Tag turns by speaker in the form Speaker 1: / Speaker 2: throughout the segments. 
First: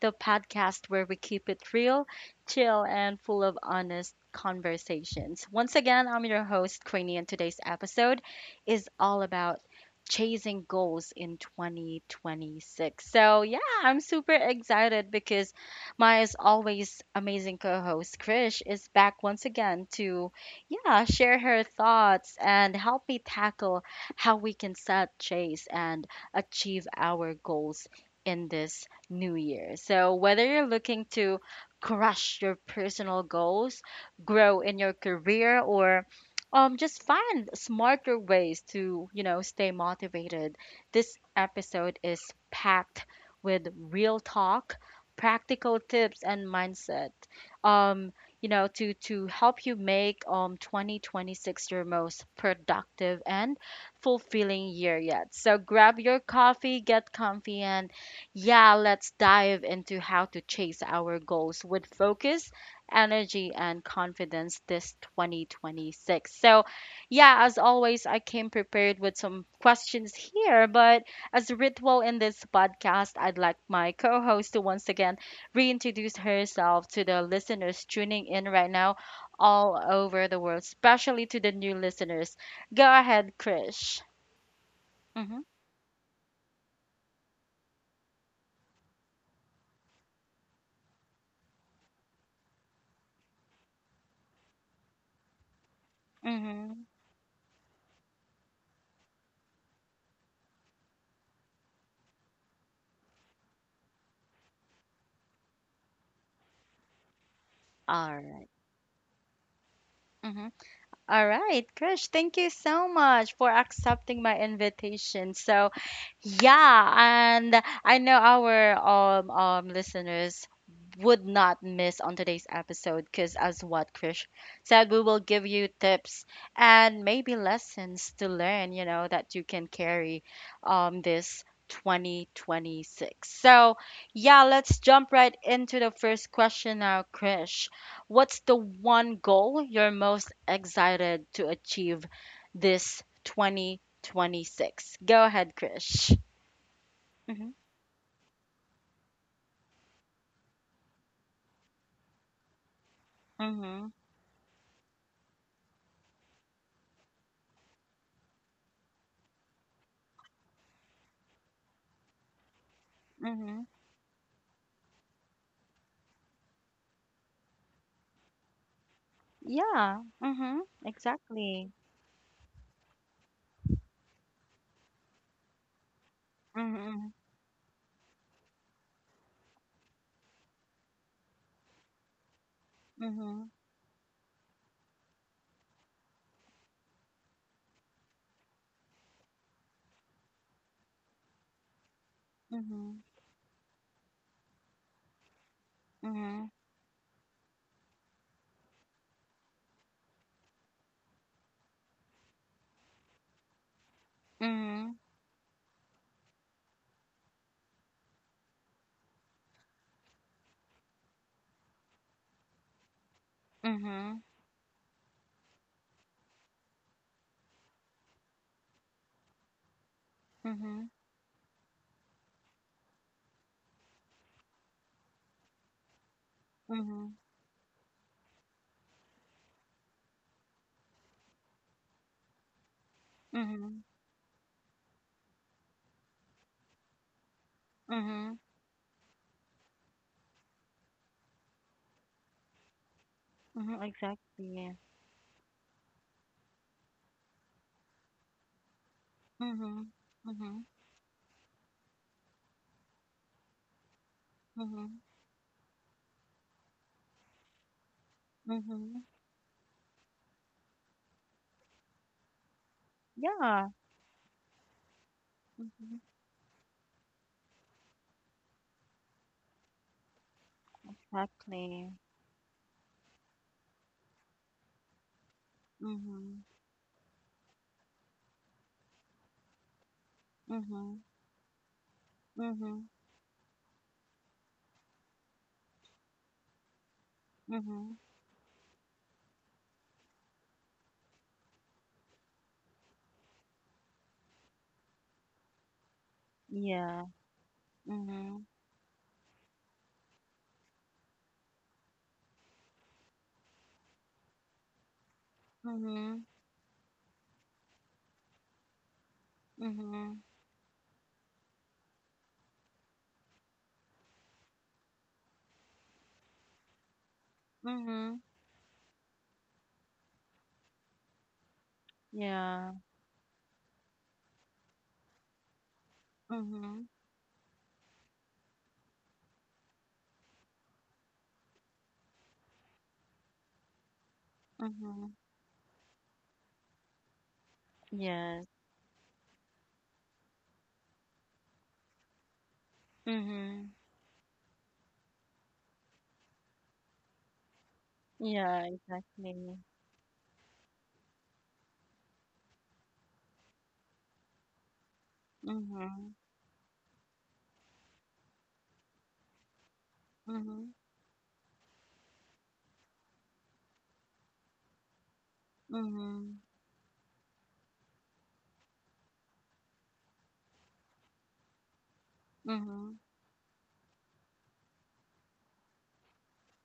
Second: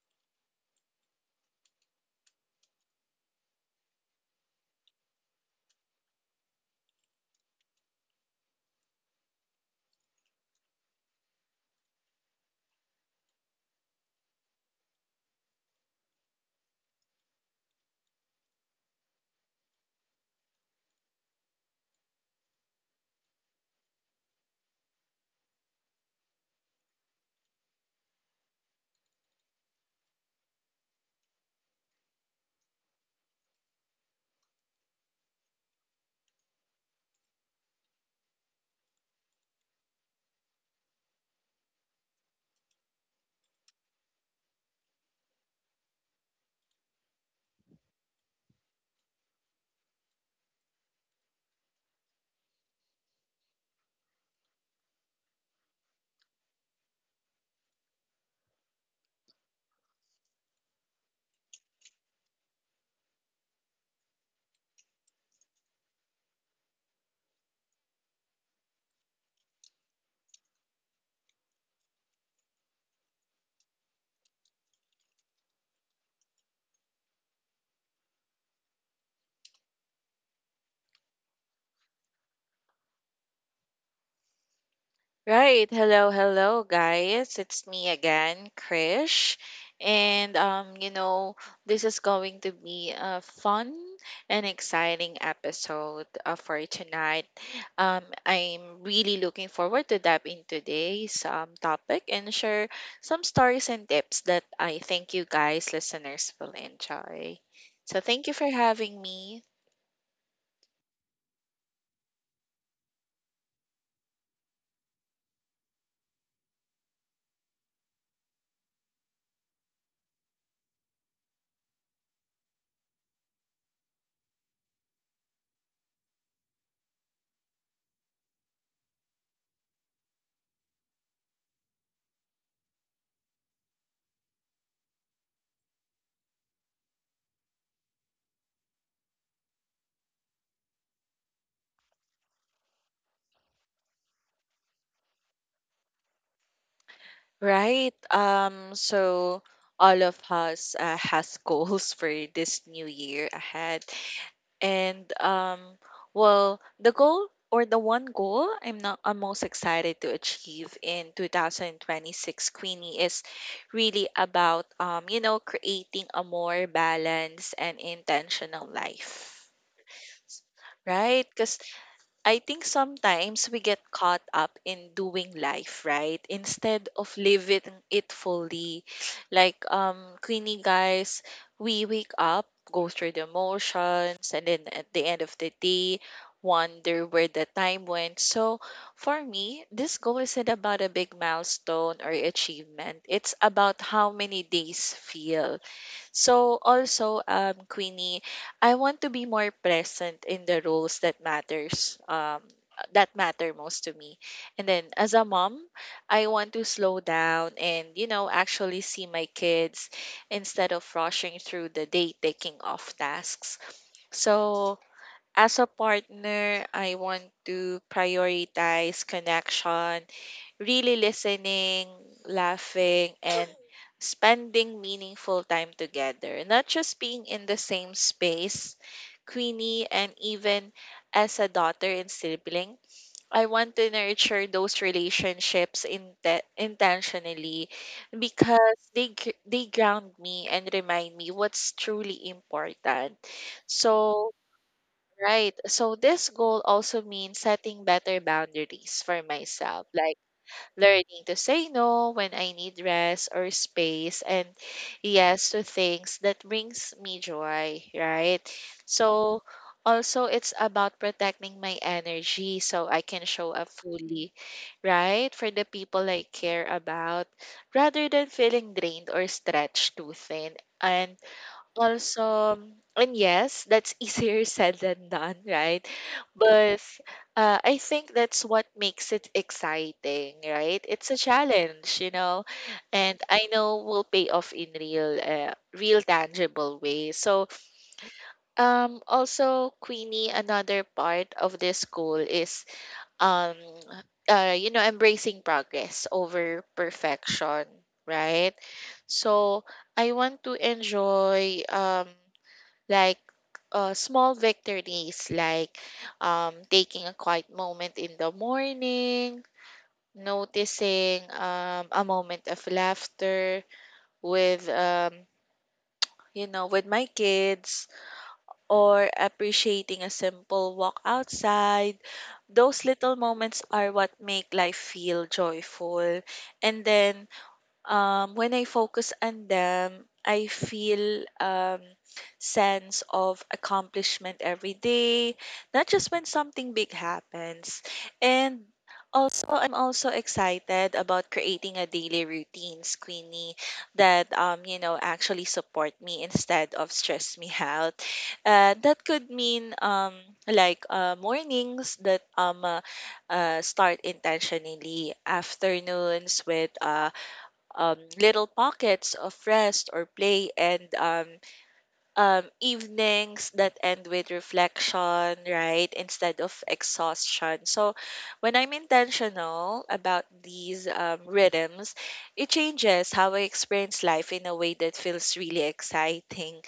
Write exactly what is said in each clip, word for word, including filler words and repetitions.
Speaker 1: the podcast where we keep it real, chill, and full of honest conversations. Once again, I'm your host, Queenie, and today's episode is all about chasing goals in twenty twenty-six. So, yeah, I'm super excited because my as always amazing co host, Krish, is back once again to, yeah, share her thoughts and help me tackle how we can set, chase, and achieve our goals in this new year. So, whether you're looking to crush your personal goals, grow in your career, or um, just find smarter ways to, you know, stay motivated, this episode is packed with real talk, practical tips, and mindset. Um, you know, to to help you make um twenty twenty-six your most productive and fulfilling year yet. So grab your coffee, get comfy, and yeah, let's dive into how to chase our goals with focus, energy, and confidence this twenty twenty-six. So, yeah, as always, I came prepared with some questions here, but as a ritual in this podcast, I'd like my co host to once again reintroduce herself to the listeners tuning in right now all over the world, especially to the new listeners. Go ahead, Krish. Mm-hmm.
Speaker 2: Right. Hello, hello, guys. It's me again, Krish. And, um, you know, this is going to be a fun and exciting episode uh, for
Speaker 1: Mm-hmm.
Speaker 2: tonight. Um, I'm really looking forward to dive into today's um, topic and share some stories and tips that I think you guys, listeners, will enjoy. So,
Speaker 1: All
Speaker 2: thank you for
Speaker 1: right.
Speaker 2: having me.
Speaker 1: Mm-hmm. All right, Krish, thank you so much for accepting my invitation. So, yeah, and I know our um, um listeners would not miss on today's episode because, as what Krish said, we will give you tips and maybe lessons to learn, you know, that you can carry um this twenty twenty-six. So, yeah, let's jump right into the first question now, Krish. What's the one goal you're most excited to achieve this twenty twenty-six? Go ahead, Krish. Mm-hmm.
Speaker 2: Right. Um, so all of us uh, has goals for this new year ahead.
Speaker 1: Mm-hmm.
Speaker 2: And um, well, the goal or the one goal I'm not I'm most excited to achieve in twenty twenty-six, Queenie, is
Speaker 1: Mm-hmm.
Speaker 2: really about um, you know, creating a more balanced and intentional life.
Speaker 1: Yeah. Mm-hmm.
Speaker 2: Right? Because
Speaker 1: Exactly.
Speaker 2: I think sometimes we get caught up in doing life, right? Instead of
Speaker 1: Mm-hmm.
Speaker 2: living it fully. Like um Queenie guys, we wake up, go through the
Speaker 1: Mm-hmm.
Speaker 2: motions, and then at the end of the day, wonder where the time went. So for me, this goal isn't about a big milestone or achievement.
Speaker 1: Mm-hmm.
Speaker 2: It's about how many days feel.
Speaker 1: Mm-hmm.
Speaker 2: So also, um, Queenie, I want to be more present in the roles that matters, um, that matter most to me. And then
Speaker 1: Mm-hmm.
Speaker 2: as a mom, I want to slow down and, you know, actually see my kids instead of rushing through the day taking off tasks. So as a partner, I want to prioritize connection,
Speaker 1: Mm-hmm. Mm-hmm.
Speaker 2: really listening, laughing, and spending meaningful time together. Not just
Speaker 1: Mm-hmm.
Speaker 2: being in the same space, Queenie, and even as a daughter and sibling, I want
Speaker 1: Mm-hmm.
Speaker 2: to nurture those relationships inte intentionally
Speaker 1: Mm-hmm.
Speaker 2: because they gr- they ground me and remind me what's truly important.
Speaker 1: Mm-hmm.
Speaker 2: So,
Speaker 1: Exactly.
Speaker 2: right. So this goal also means setting better boundaries for myself.
Speaker 1: Mm-hmm.
Speaker 2: Like
Speaker 1: Mm-hmm.
Speaker 2: learning to say no when I need rest or space and
Speaker 1: Mm-hmm.
Speaker 2: yes to things that brings me joy, right?
Speaker 1: Mm-hmm.
Speaker 2: So also it's about protecting my energy so I can show up
Speaker 1: Yeah.
Speaker 2: fully, right? For the
Speaker 1: Mm-hmm.
Speaker 2: people I care about rather than feeling drained or stretched too thin. And
Speaker 1: Exactly.
Speaker 2: also, and yes, that's easier said than done, right?
Speaker 1: Mm-hmm.
Speaker 2: But uh, I think that's what makes it exciting, right?
Speaker 1: Mm-hmm.
Speaker 2: It's a challenge, you know,
Speaker 1: Mm-hmm.
Speaker 2: and I know will pay off in real, uh, real tangible way. So,
Speaker 1: Mm-hmm.
Speaker 2: um, also, Queenie, another part of this goal is, um, uh, you know, embracing progress over
Speaker 1: Yeah.
Speaker 2: perfection,
Speaker 1: Mhm.
Speaker 2: right? So, I want to enjoy, um like uh, small victories like
Speaker 1: Mhm.
Speaker 2: um, taking a quiet moment in the morning,
Speaker 1: Mhm.
Speaker 2: noticing um, a moment of laughter with um, you know with my kids
Speaker 1: Mhm.
Speaker 2: or appreciating a simple walk outside.
Speaker 1: Yeah.
Speaker 2: Those little moments are what make life feel joyful, and
Speaker 1: Mhm.
Speaker 2: then um, when I focus on them, I feel um, sense of accomplishment every
Speaker 1: Mhm.
Speaker 2: day, not just when something big happens.
Speaker 1: Yes.
Speaker 2: And also, I'm also excited about creating a daily routine, Queenie,
Speaker 1: Mhm.
Speaker 2: that um, you know actually support me instead of stress me out.
Speaker 1: Yeah,
Speaker 2: Uh, that could
Speaker 1: exactly.
Speaker 2: mean um, like uh, mornings that um uh, uh, start intentionally,
Speaker 1: Mhm.
Speaker 2: afternoons with uh, um, little pockets of rest or play,
Speaker 1: Mhm.
Speaker 2: and um, um, evenings that end with reflection, right? Instead
Speaker 1: Mhm.
Speaker 2: of exhaustion. So when I'm intentional about these um, rhythms, it
Speaker 1: Mhm.
Speaker 2: changes how I experience life in a way that feels really exciting.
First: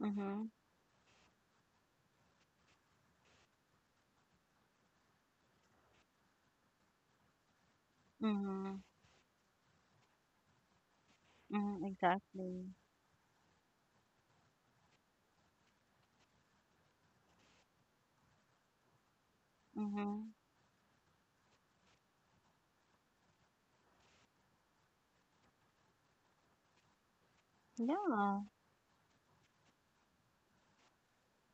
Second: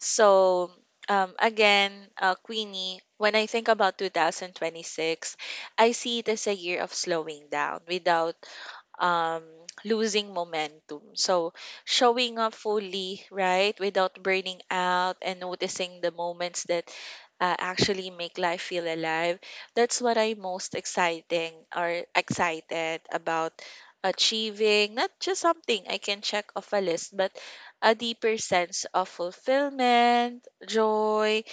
Speaker 1: Mhm.
Speaker 2: um, again, uh, Queenie, when I think about twenty twenty-six, I see it as a year of slowing down without
Speaker 1: Mhm.
Speaker 2: um, losing momentum. So
Speaker 1: Mhm.
Speaker 2: showing up
Speaker 1: Exactly.
Speaker 2: fully, right, without burning out and noticing the moments that uh, actually make life feel alive. That's what
Speaker 1: Mhm.
Speaker 2: I'm most exciting or excited about achieving, not just something I can check off a list, but a deeper
Speaker 1: Yeah.
Speaker 2: sense of fulfillment, joy,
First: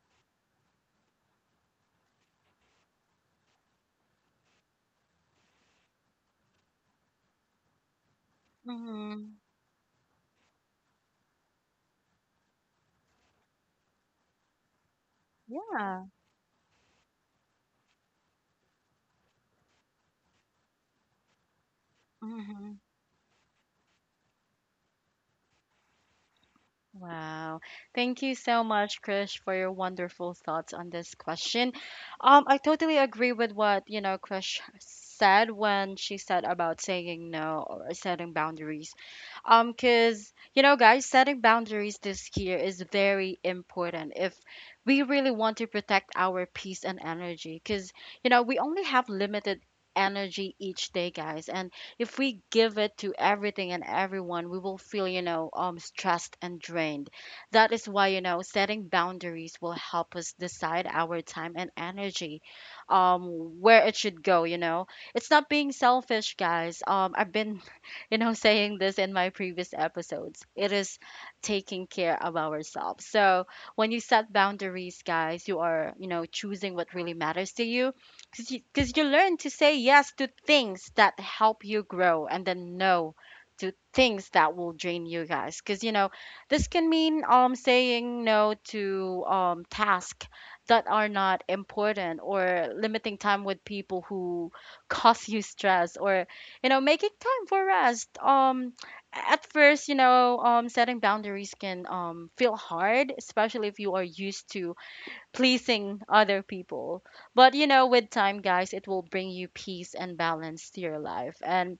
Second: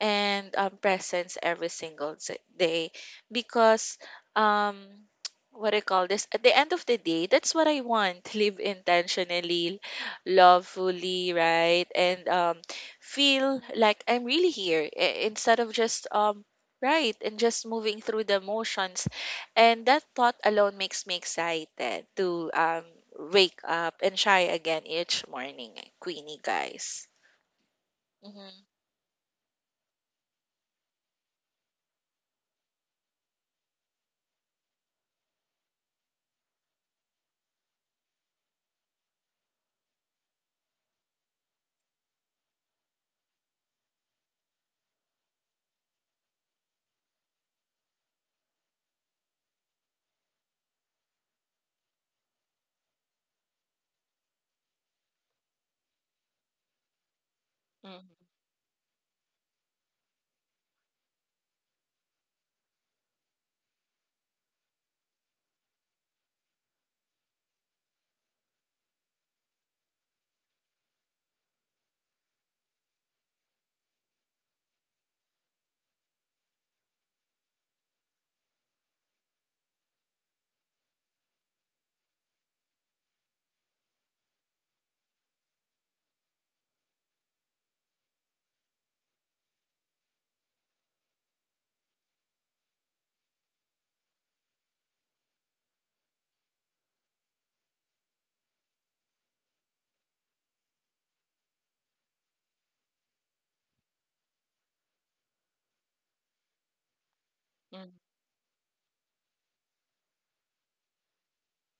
Speaker 2: and um, presence every single s- day because um what I call this, at the end of the day, that's what I want: live
Speaker 1: Mhm.
Speaker 2: intentionally, love fully, right? And um feel like I'm really here i- instead of just
Speaker 1: Yeah.
Speaker 2: um right and just moving through the motions. And that thought alone makes me excited to
Speaker 1: Mhm.
Speaker 2: um wake up and try again each morning, eh, Queenie guys.
Speaker 1: Wow. Thank you so
Speaker 2: Mm-hmm.
Speaker 1: much, Krish, for your wonderful thoughts on this question. Um, I totally agree with what, you know, Krish said when she said about saying no or setting boundaries. Um, because, you know, guys, setting boundaries this year is very important if we really want to protect our peace and energy. Because, you know, we only have limited energy each day, guys. And if we give it to everything and everyone, we will feel, you know, um, stressed and drained. That is why,
Speaker 2: Mm-hmm.
Speaker 1: you know, setting boundaries will help us decide our time and energy, um, where it should go, you know. It's not being selfish, guys. Um, I've been, you know, saying this in my previous episodes. It is taking care of ourselves. So when you set boundaries, guys, you are, you know, choosing what really matters to you because you, 'cause you learn to say yes to things that help you grow and then no to things that will drain you guys, because you know this can mean um saying no to um tasks that are not important, or limiting time with people who cause you stress, or you know, making time for rest. Um at first, you know, um setting boundaries can um feel hard, especially if you are used to pleasing other people. But you know, with time, guys, it will bring you peace and balance to your life. And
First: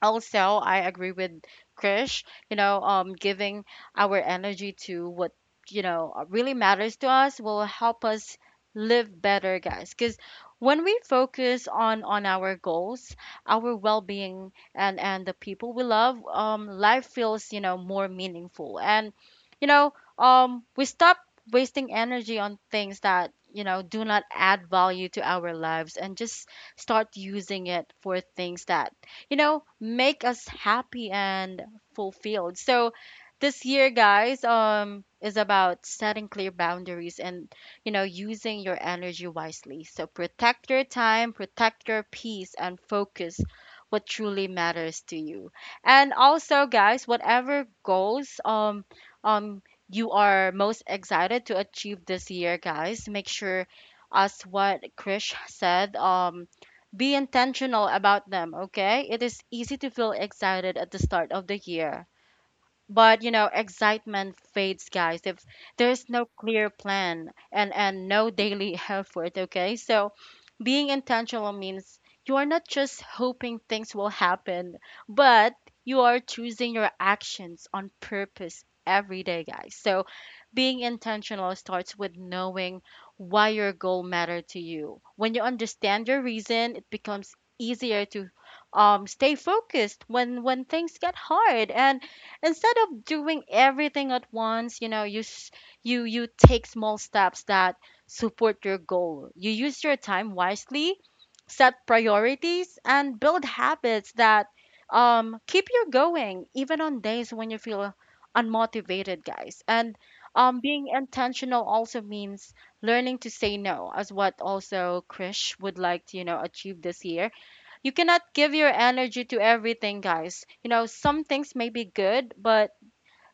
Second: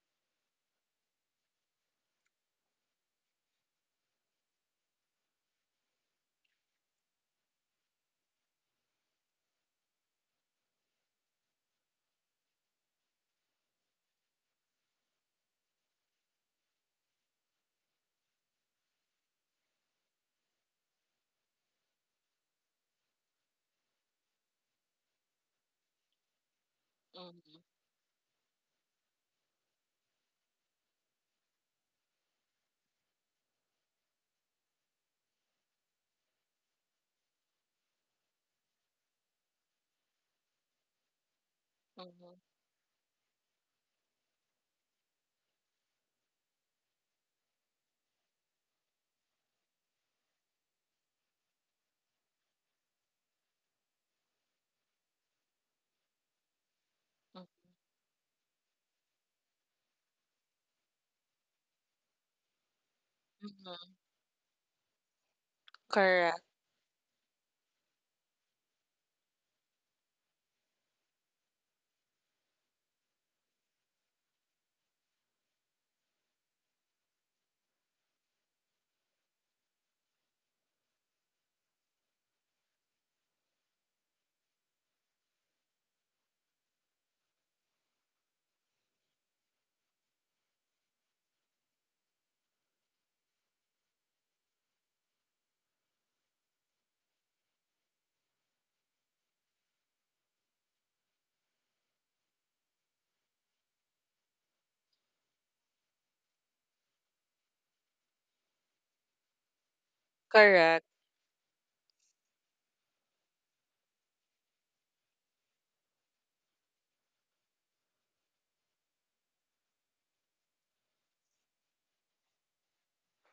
Speaker 1: also I agree with Krish, you know, um giving our energy to what you know, uh, really matters to us will help us live better, guys, because when we focus on on our goals, our well-being, and and the people we love, um life feels, you know, more meaningful, and you know, um we stop wasting energy on things that you know do not add value to our lives, and just start
Speaker 2: Mm-hmm.
Speaker 1: using it for things that you know, make us happy and fulfilled. So this year, guys, um, is about setting clear boundaries and, you know, using your energy wisely. So protect your time, protect your
Speaker 2: Mhm,
Speaker 1: peace, and focus what truly matters to you. And also, guys, whatever goals, um, um, you are most excited to achieve this year, guys, make sure as what Krish said, um, be
Speaker 2: mhm,
Speaker 1: intentional about them, okay? It is easy to feel excited at the start of the year. But you know,
Speaker 2: mhm.
Speaker 1: excitement fades, guys, if there's no
Speaker 2: Correct,
Speaker 1: clear plan, and and no daily effort, okay? So being intentional means you are not just hoping things will happen, but you are choosing your actions on purpose every day, guys. So being intentional starts with knowing why your goal matter to you. When you understand your reason, it becomes easier to um, stay focused when when things get hard, and instead of doing everything at once, you know, you s- you you take small steps that support your goal. You use your time wisely, set priorities, and build habits that um, keep you going, even on days when you feel unmotivated, guys. And um,
Speaker 2: correct,
Speaker 1: being intentional also means learning to say no, as what also Krish would like to, you know, achieve this year. You cannot give your energy to everything, guys. You know, some things may be good, but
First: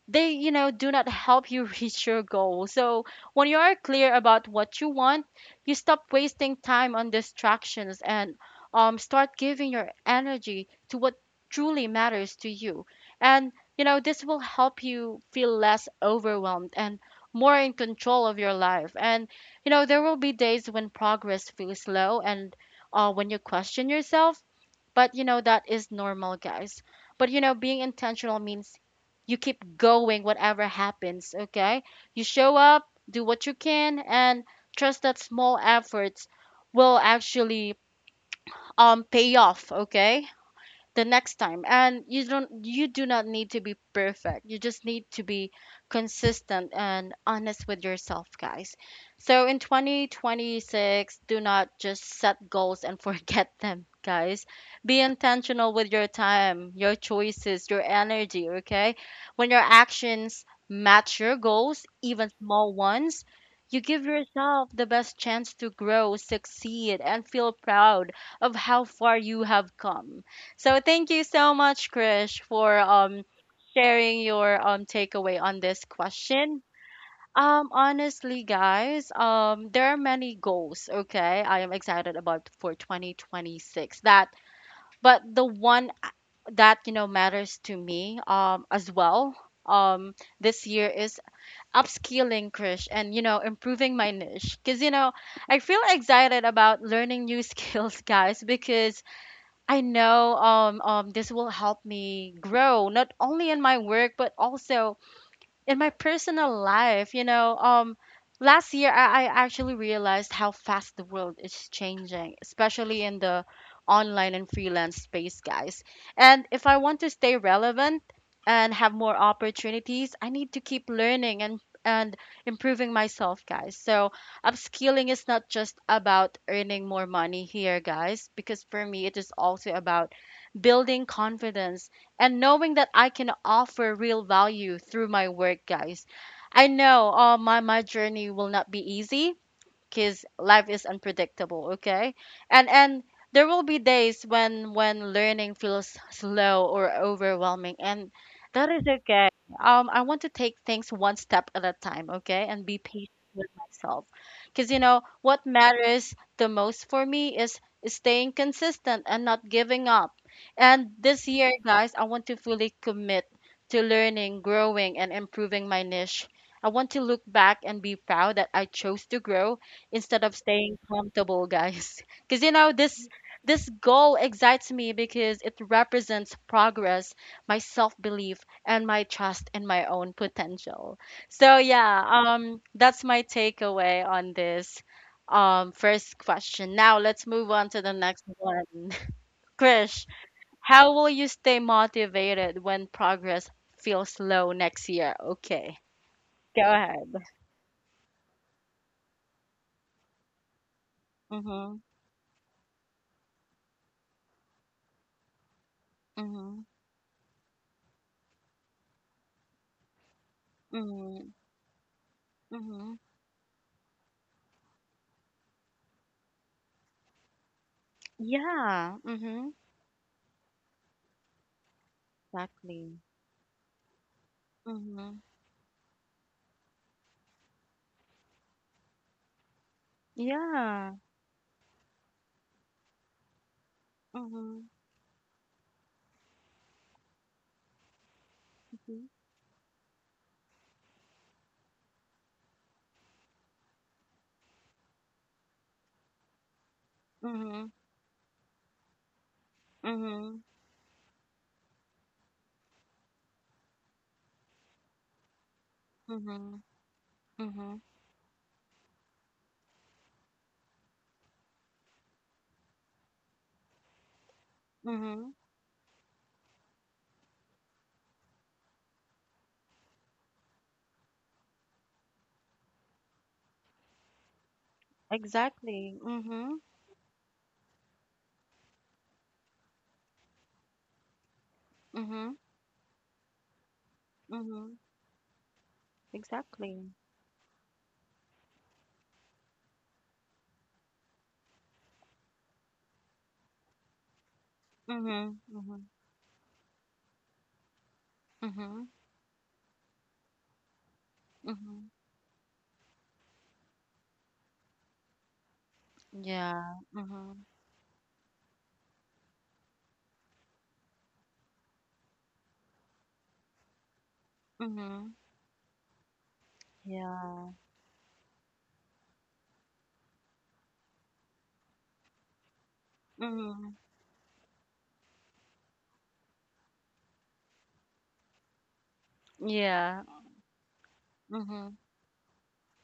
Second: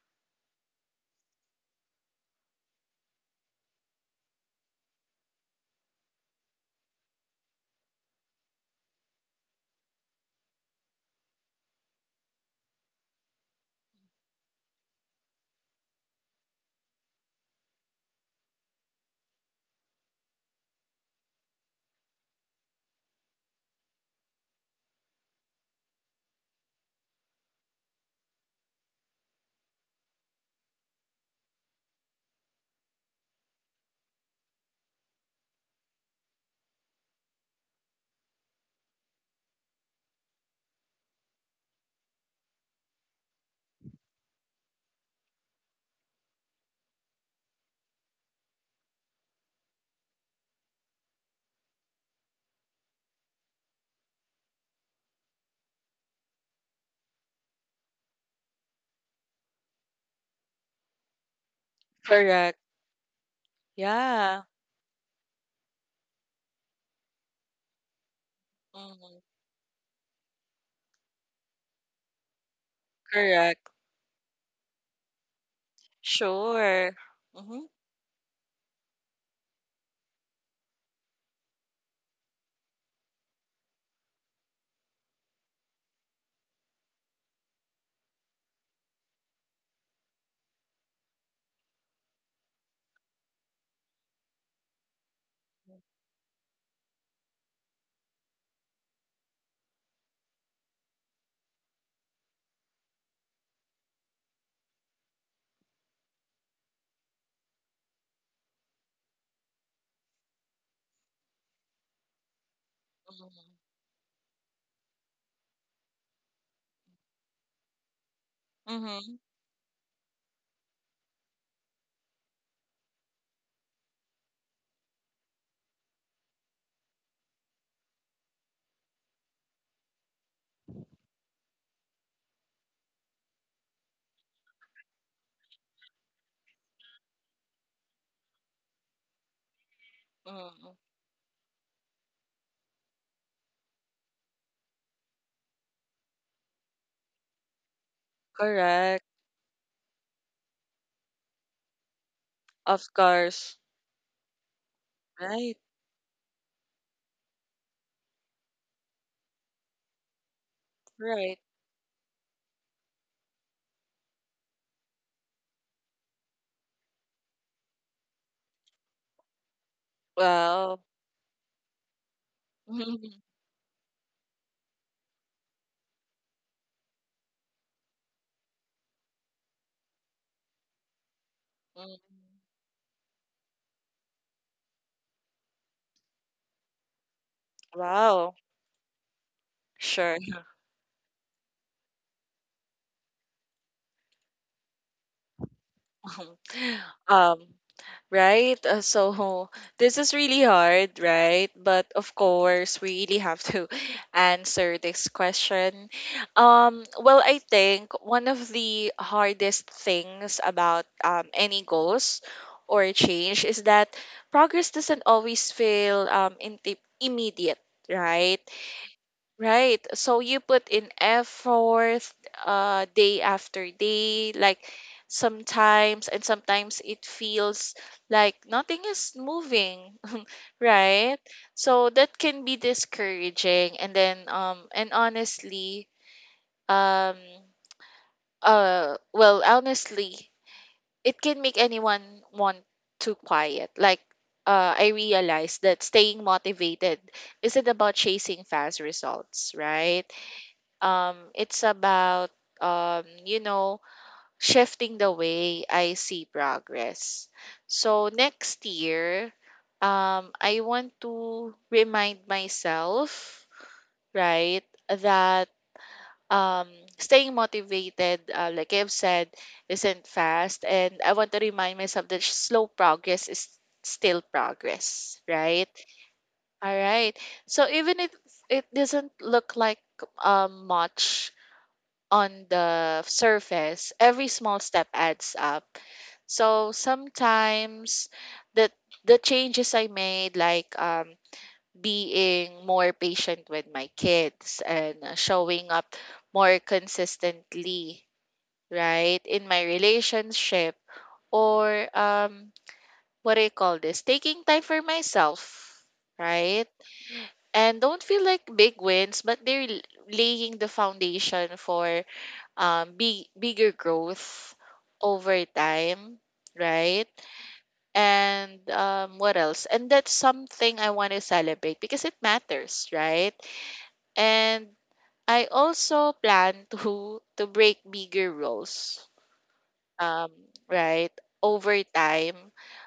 Speaker 1: they you know do not help you reach your goal. So when you are clear about what you want, you stop wasting time on distractions, and um, start giving your energy to what truly matters to you. And you know, this will help you feel less overwhelmed and more in control of your life. And you know, there will be days when progress feels slow, and uh, when you question yourself, but you know, that is normal, guys. But you know, being intentional means you keep going whatever happens, okay? You show up, do what you can, and trust that small efforts will actually um pay off, okay? The next time, and you don't you do not need to be perfect. You just need to be consistent and honest with yourself, guys. So in twenty twenty-six, do not just set goals and forget them, guys. Be intentional with your time, your choices, your energy, okay? When your actions match your goals, even
Speaker 2: correct.
Speaker 1: small ones, you give
Speaker 2: Yeah.
Speaker 1: yourself the best chance to grow, succeed, and feel proud of how far
Speaker 2: Mm-hmm.
Speaker 1: you have come. So thank you so much, Krish, for um
Speaker 2: Correct.
Speaker 1: sharing your um takeaway on this question.
Speaker 2: Sure. Mm-hmm.
Speaker 1: Um honestly, guys, um there are many goals, okay? I am excited about for twenty twenty-six. That but the one that you know matters to me um as well um this year is upskilling Krish, and you know, improving my niche, because you know I feel excited about learning new skills, guys, because I know um um this will help me grow not only in my work, but also in my personal life, you know. um, last year I, I actually realized how fast the world is changing, especially in the
Speaker 2: Mm-hmm.
Speaker 1: online and freelance space, guys. And if I want to stay relevant and have
Speaker 2: Mm-hmm.
Speaker 1: more opportunities, I need to keep learning, and and improving myself, guys. So upskilling is not just about earning more money here, guys, because for me it is also about building confidence and knowing that I can offer real value through my work, guys. I know uh, my, my journey will not be easy, because life
Speaker 2: Mm-hmm.
Speaker 1: is unpredictable, okay? And and there will be days when when learning feels slow or overwhelming, and that is
Speaker 2: Correct.
Speaker 1: okay. um I want to take things one step at a time, okay, and be
Speaker 2: Of
Speaker 1: patient with
Speaker 2: course.
Speaker 1: myself, because you know what
Speaker 2: Right.
Speaker 1: matters the most for me is staying consistent and not giving up. And this
Speaker 2: Right.
Speaker 1: year, guys, I want to fully commit to learning, growing, and improving my niche. I want to look back and be proud that I chose to grow instead of staying
Speaker 2: Wow.
Speaker 1: comfortable, guys. Because you know, this this goal excites me because it represents progress, my self-belief, and my trust in my own potential. So
Speaker 2: Mm-hmm.
Speaker 1: yeah, um, that's my takeaway on this um first question. Now let's move on to the next
Speaker 2: Wow.
Speaker 1: one. Krish,
Speaker 2: Sure.
Speaker 1: how will you stay motivated when progress feels slow next year? Okay, go ahead.
Speaker 2: Um, right? Uh, so this is really hard, right?
Speaker 1: Mhm.
Speaker 2: But of course, we really have to answer this question.
Speaker 1: Mhm.
Speaker 2: Um, well, I think one of the hardest things about um,
Speaker 1: Mhm.
Speaker 2: any goals or
Speaker 1: Mhm.
Speaker 2: change is that progress doesn't always feel um, in immediate, right?
Speaker 1: Yeah. Mhm.
Speaker 2: Right. So you put in effort uh
Speaker 1: Exactly.
Speaker 2: day after day, like
Speaker 1: Mhm.
Speaker 2: sometimes and sometimes it feels like nothing is moving,
Speaker 1: Yeah.
Speaker 2: right? So that can be discouraging, and then um
Speaker 1: Mhm.
Speaker 2: and honestly um uh
Speaker 1: Mhm.
Speaker 2: well honestly, it can make anyone want to quiet. Like uh I realized that staying motivated isn't
Speaker 1: Mhm.
Speaker 2: about chasing fast results, right?
Speaker 1: Mhm.
Speaker 2: Um it's about um you know shifting the way I see
Speaker 1: Mhm.
Speaker 2: progress.
Speaker 1: Mhm.
Speaker 2: So next year, um I want to remind myself, right,
Speaker 1: Mhm.
Speaker 2: that um staying motivated, uh, like I've said, isn't fast, and I want to remind myself that slow progress is still progress, right?
Speaker 1: Exactly. Mhm.
Speaker 2: All right. So even if it doesn't look like um much
Speaker 1: Mhm.
Speaker 2: on the surface, every small
Speaker 1: Mhm.
Speaker 2: step adds up. So
Speaker 1: Exactly.
Speaker 2: sometimes the the changes I made, like um, being more patient with my kids and uh,
Speaker 1: Mhm.
Speaker 2: showing
Speaker 1: Mhm.
Speaker 2: up more consistently,
Speaker 1: Mhm.
Speaker 2: right, in my relationship, or
Speaker 1: Mhm.
Speaker 2: um, what do you call this? Taking time for myself, right?
Speaker 1: Yeah. Mhm.
Speaker 2: And don't feel like big wins, but they're l- laying the foundation for um big bigger growth
Speaker 1: Mhm.
Speaker 2: over time, right?
Speaker 1: Yeah.
Speaker 2: And um what else and that's something I want to celebrate because it matters, right?
Speaker 1: Mhm.
Speaker 2: And I also plan to to break bigger roles,
Speaker 1: Yeah.
Speaker 2: um right
Speaker 1: Mhm.
Speaker 2: over time,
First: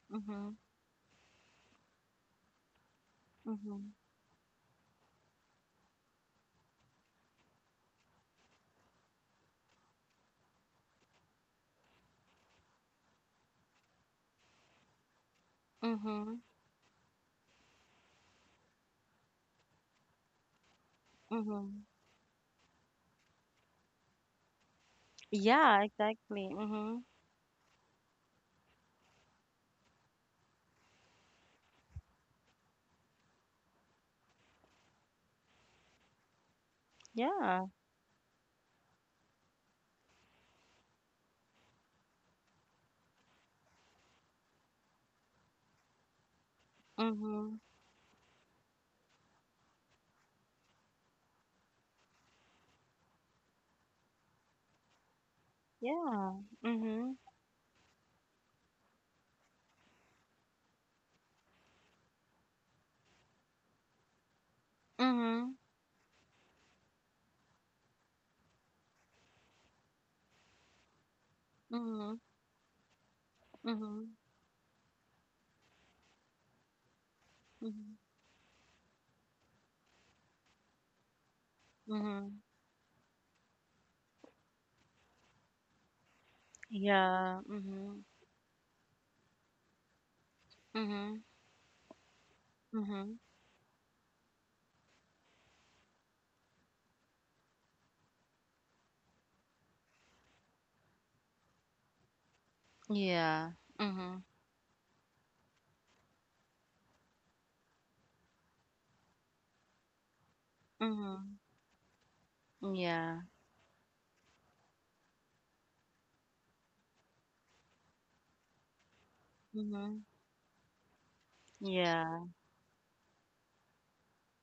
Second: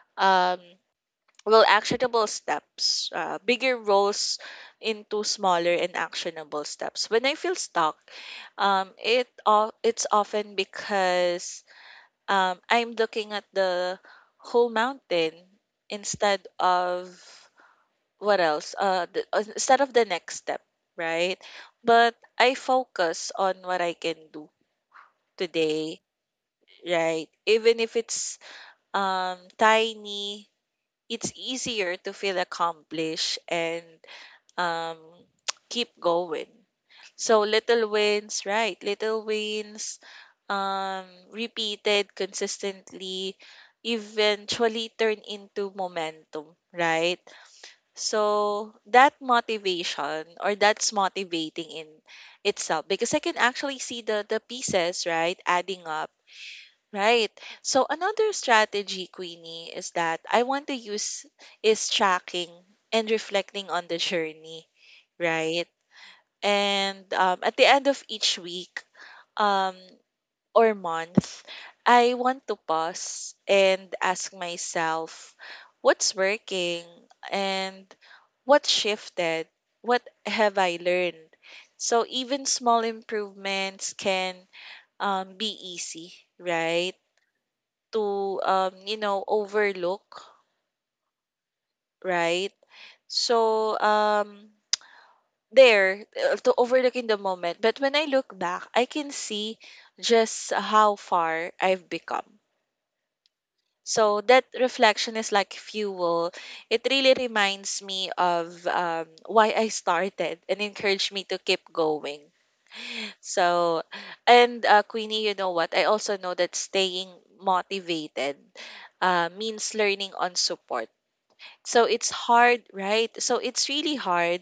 Speaker 1: Mhm.
Speaker 2: um well actionable steps uh, bigger
Speaker 1: Mhm.
Speaker 2: roles into smaller and actionable steps. When I feel stuck, um it all it's often because um, I'm looking at the whole mountain
Speaker 1: Mhm.
Speaker 2: instead of what else? Uh, the, uh, instead of the next step, right?
Speaker 1: Mhm.
Speaker 2: But I focus on what I can do
Speaker 1: Yeah.
Speaker 2: today,
Speaker 1: Exactly. Mhm.
Speaker 2: right? Even if it's um tiny, it's easier to feel accomplished and um keep going. So
Speaker 1: Yeah.
Speaker 2: little wins, right? Little wins, um, repeated consistently, eventually turn into momentum, right?
Speaker 1: Mhm.
Speaker 2: So that motivation, or that's motivating in itself because I can actually see the the pieces, right, adding up.
Speaker 1: Yeah. Mhm.
Speaker 2: Right. So another strategy, Queenie, is that I want to use is tracking and reflecting on the journey,
Speaker 1: Mhm.
Speaker 2: right? And um, at the end of each week um, or month, I
Speaker 1: Mhm,
Speaker 2: want to pause and
Speaker 1: mhm,
Speaker 2: ask myself, what's working and
Speaker 1: mhm,
Speaker 2: what shifted? What have I learned? So
Speaker 1: mhm.
Speaker 2: even small improvements can um, be easy, right?
Speaker 1: Yeah, mhm,
Speaker 2: To um, you know overlook,
Speaker 1: mhm,
Speaker 2: right?
Speaker 1: mhm.
Speaker 2: So um, there uh, to overlook in the moment. But when I look back, I can see just how far I've become.
Speaker 1: Yeah,
Speaker 2: So
Speaker 1: mhm,
Speaker 2: that reflection is like fuel. It really reminds me of um, why I started and encouraged me
Speaker 1: mhm.
Speaker 2: to keep going.
Speaker 1: Yeah,
Speaker 2: So, and uh, Queenie, you know what? I also know that staying motivated uh, means
Speaker 1: mhm,
Speaker 2: learning on support. So it's
Speaker 1: yeah,
Speaker 2: hard, right? So it's really hard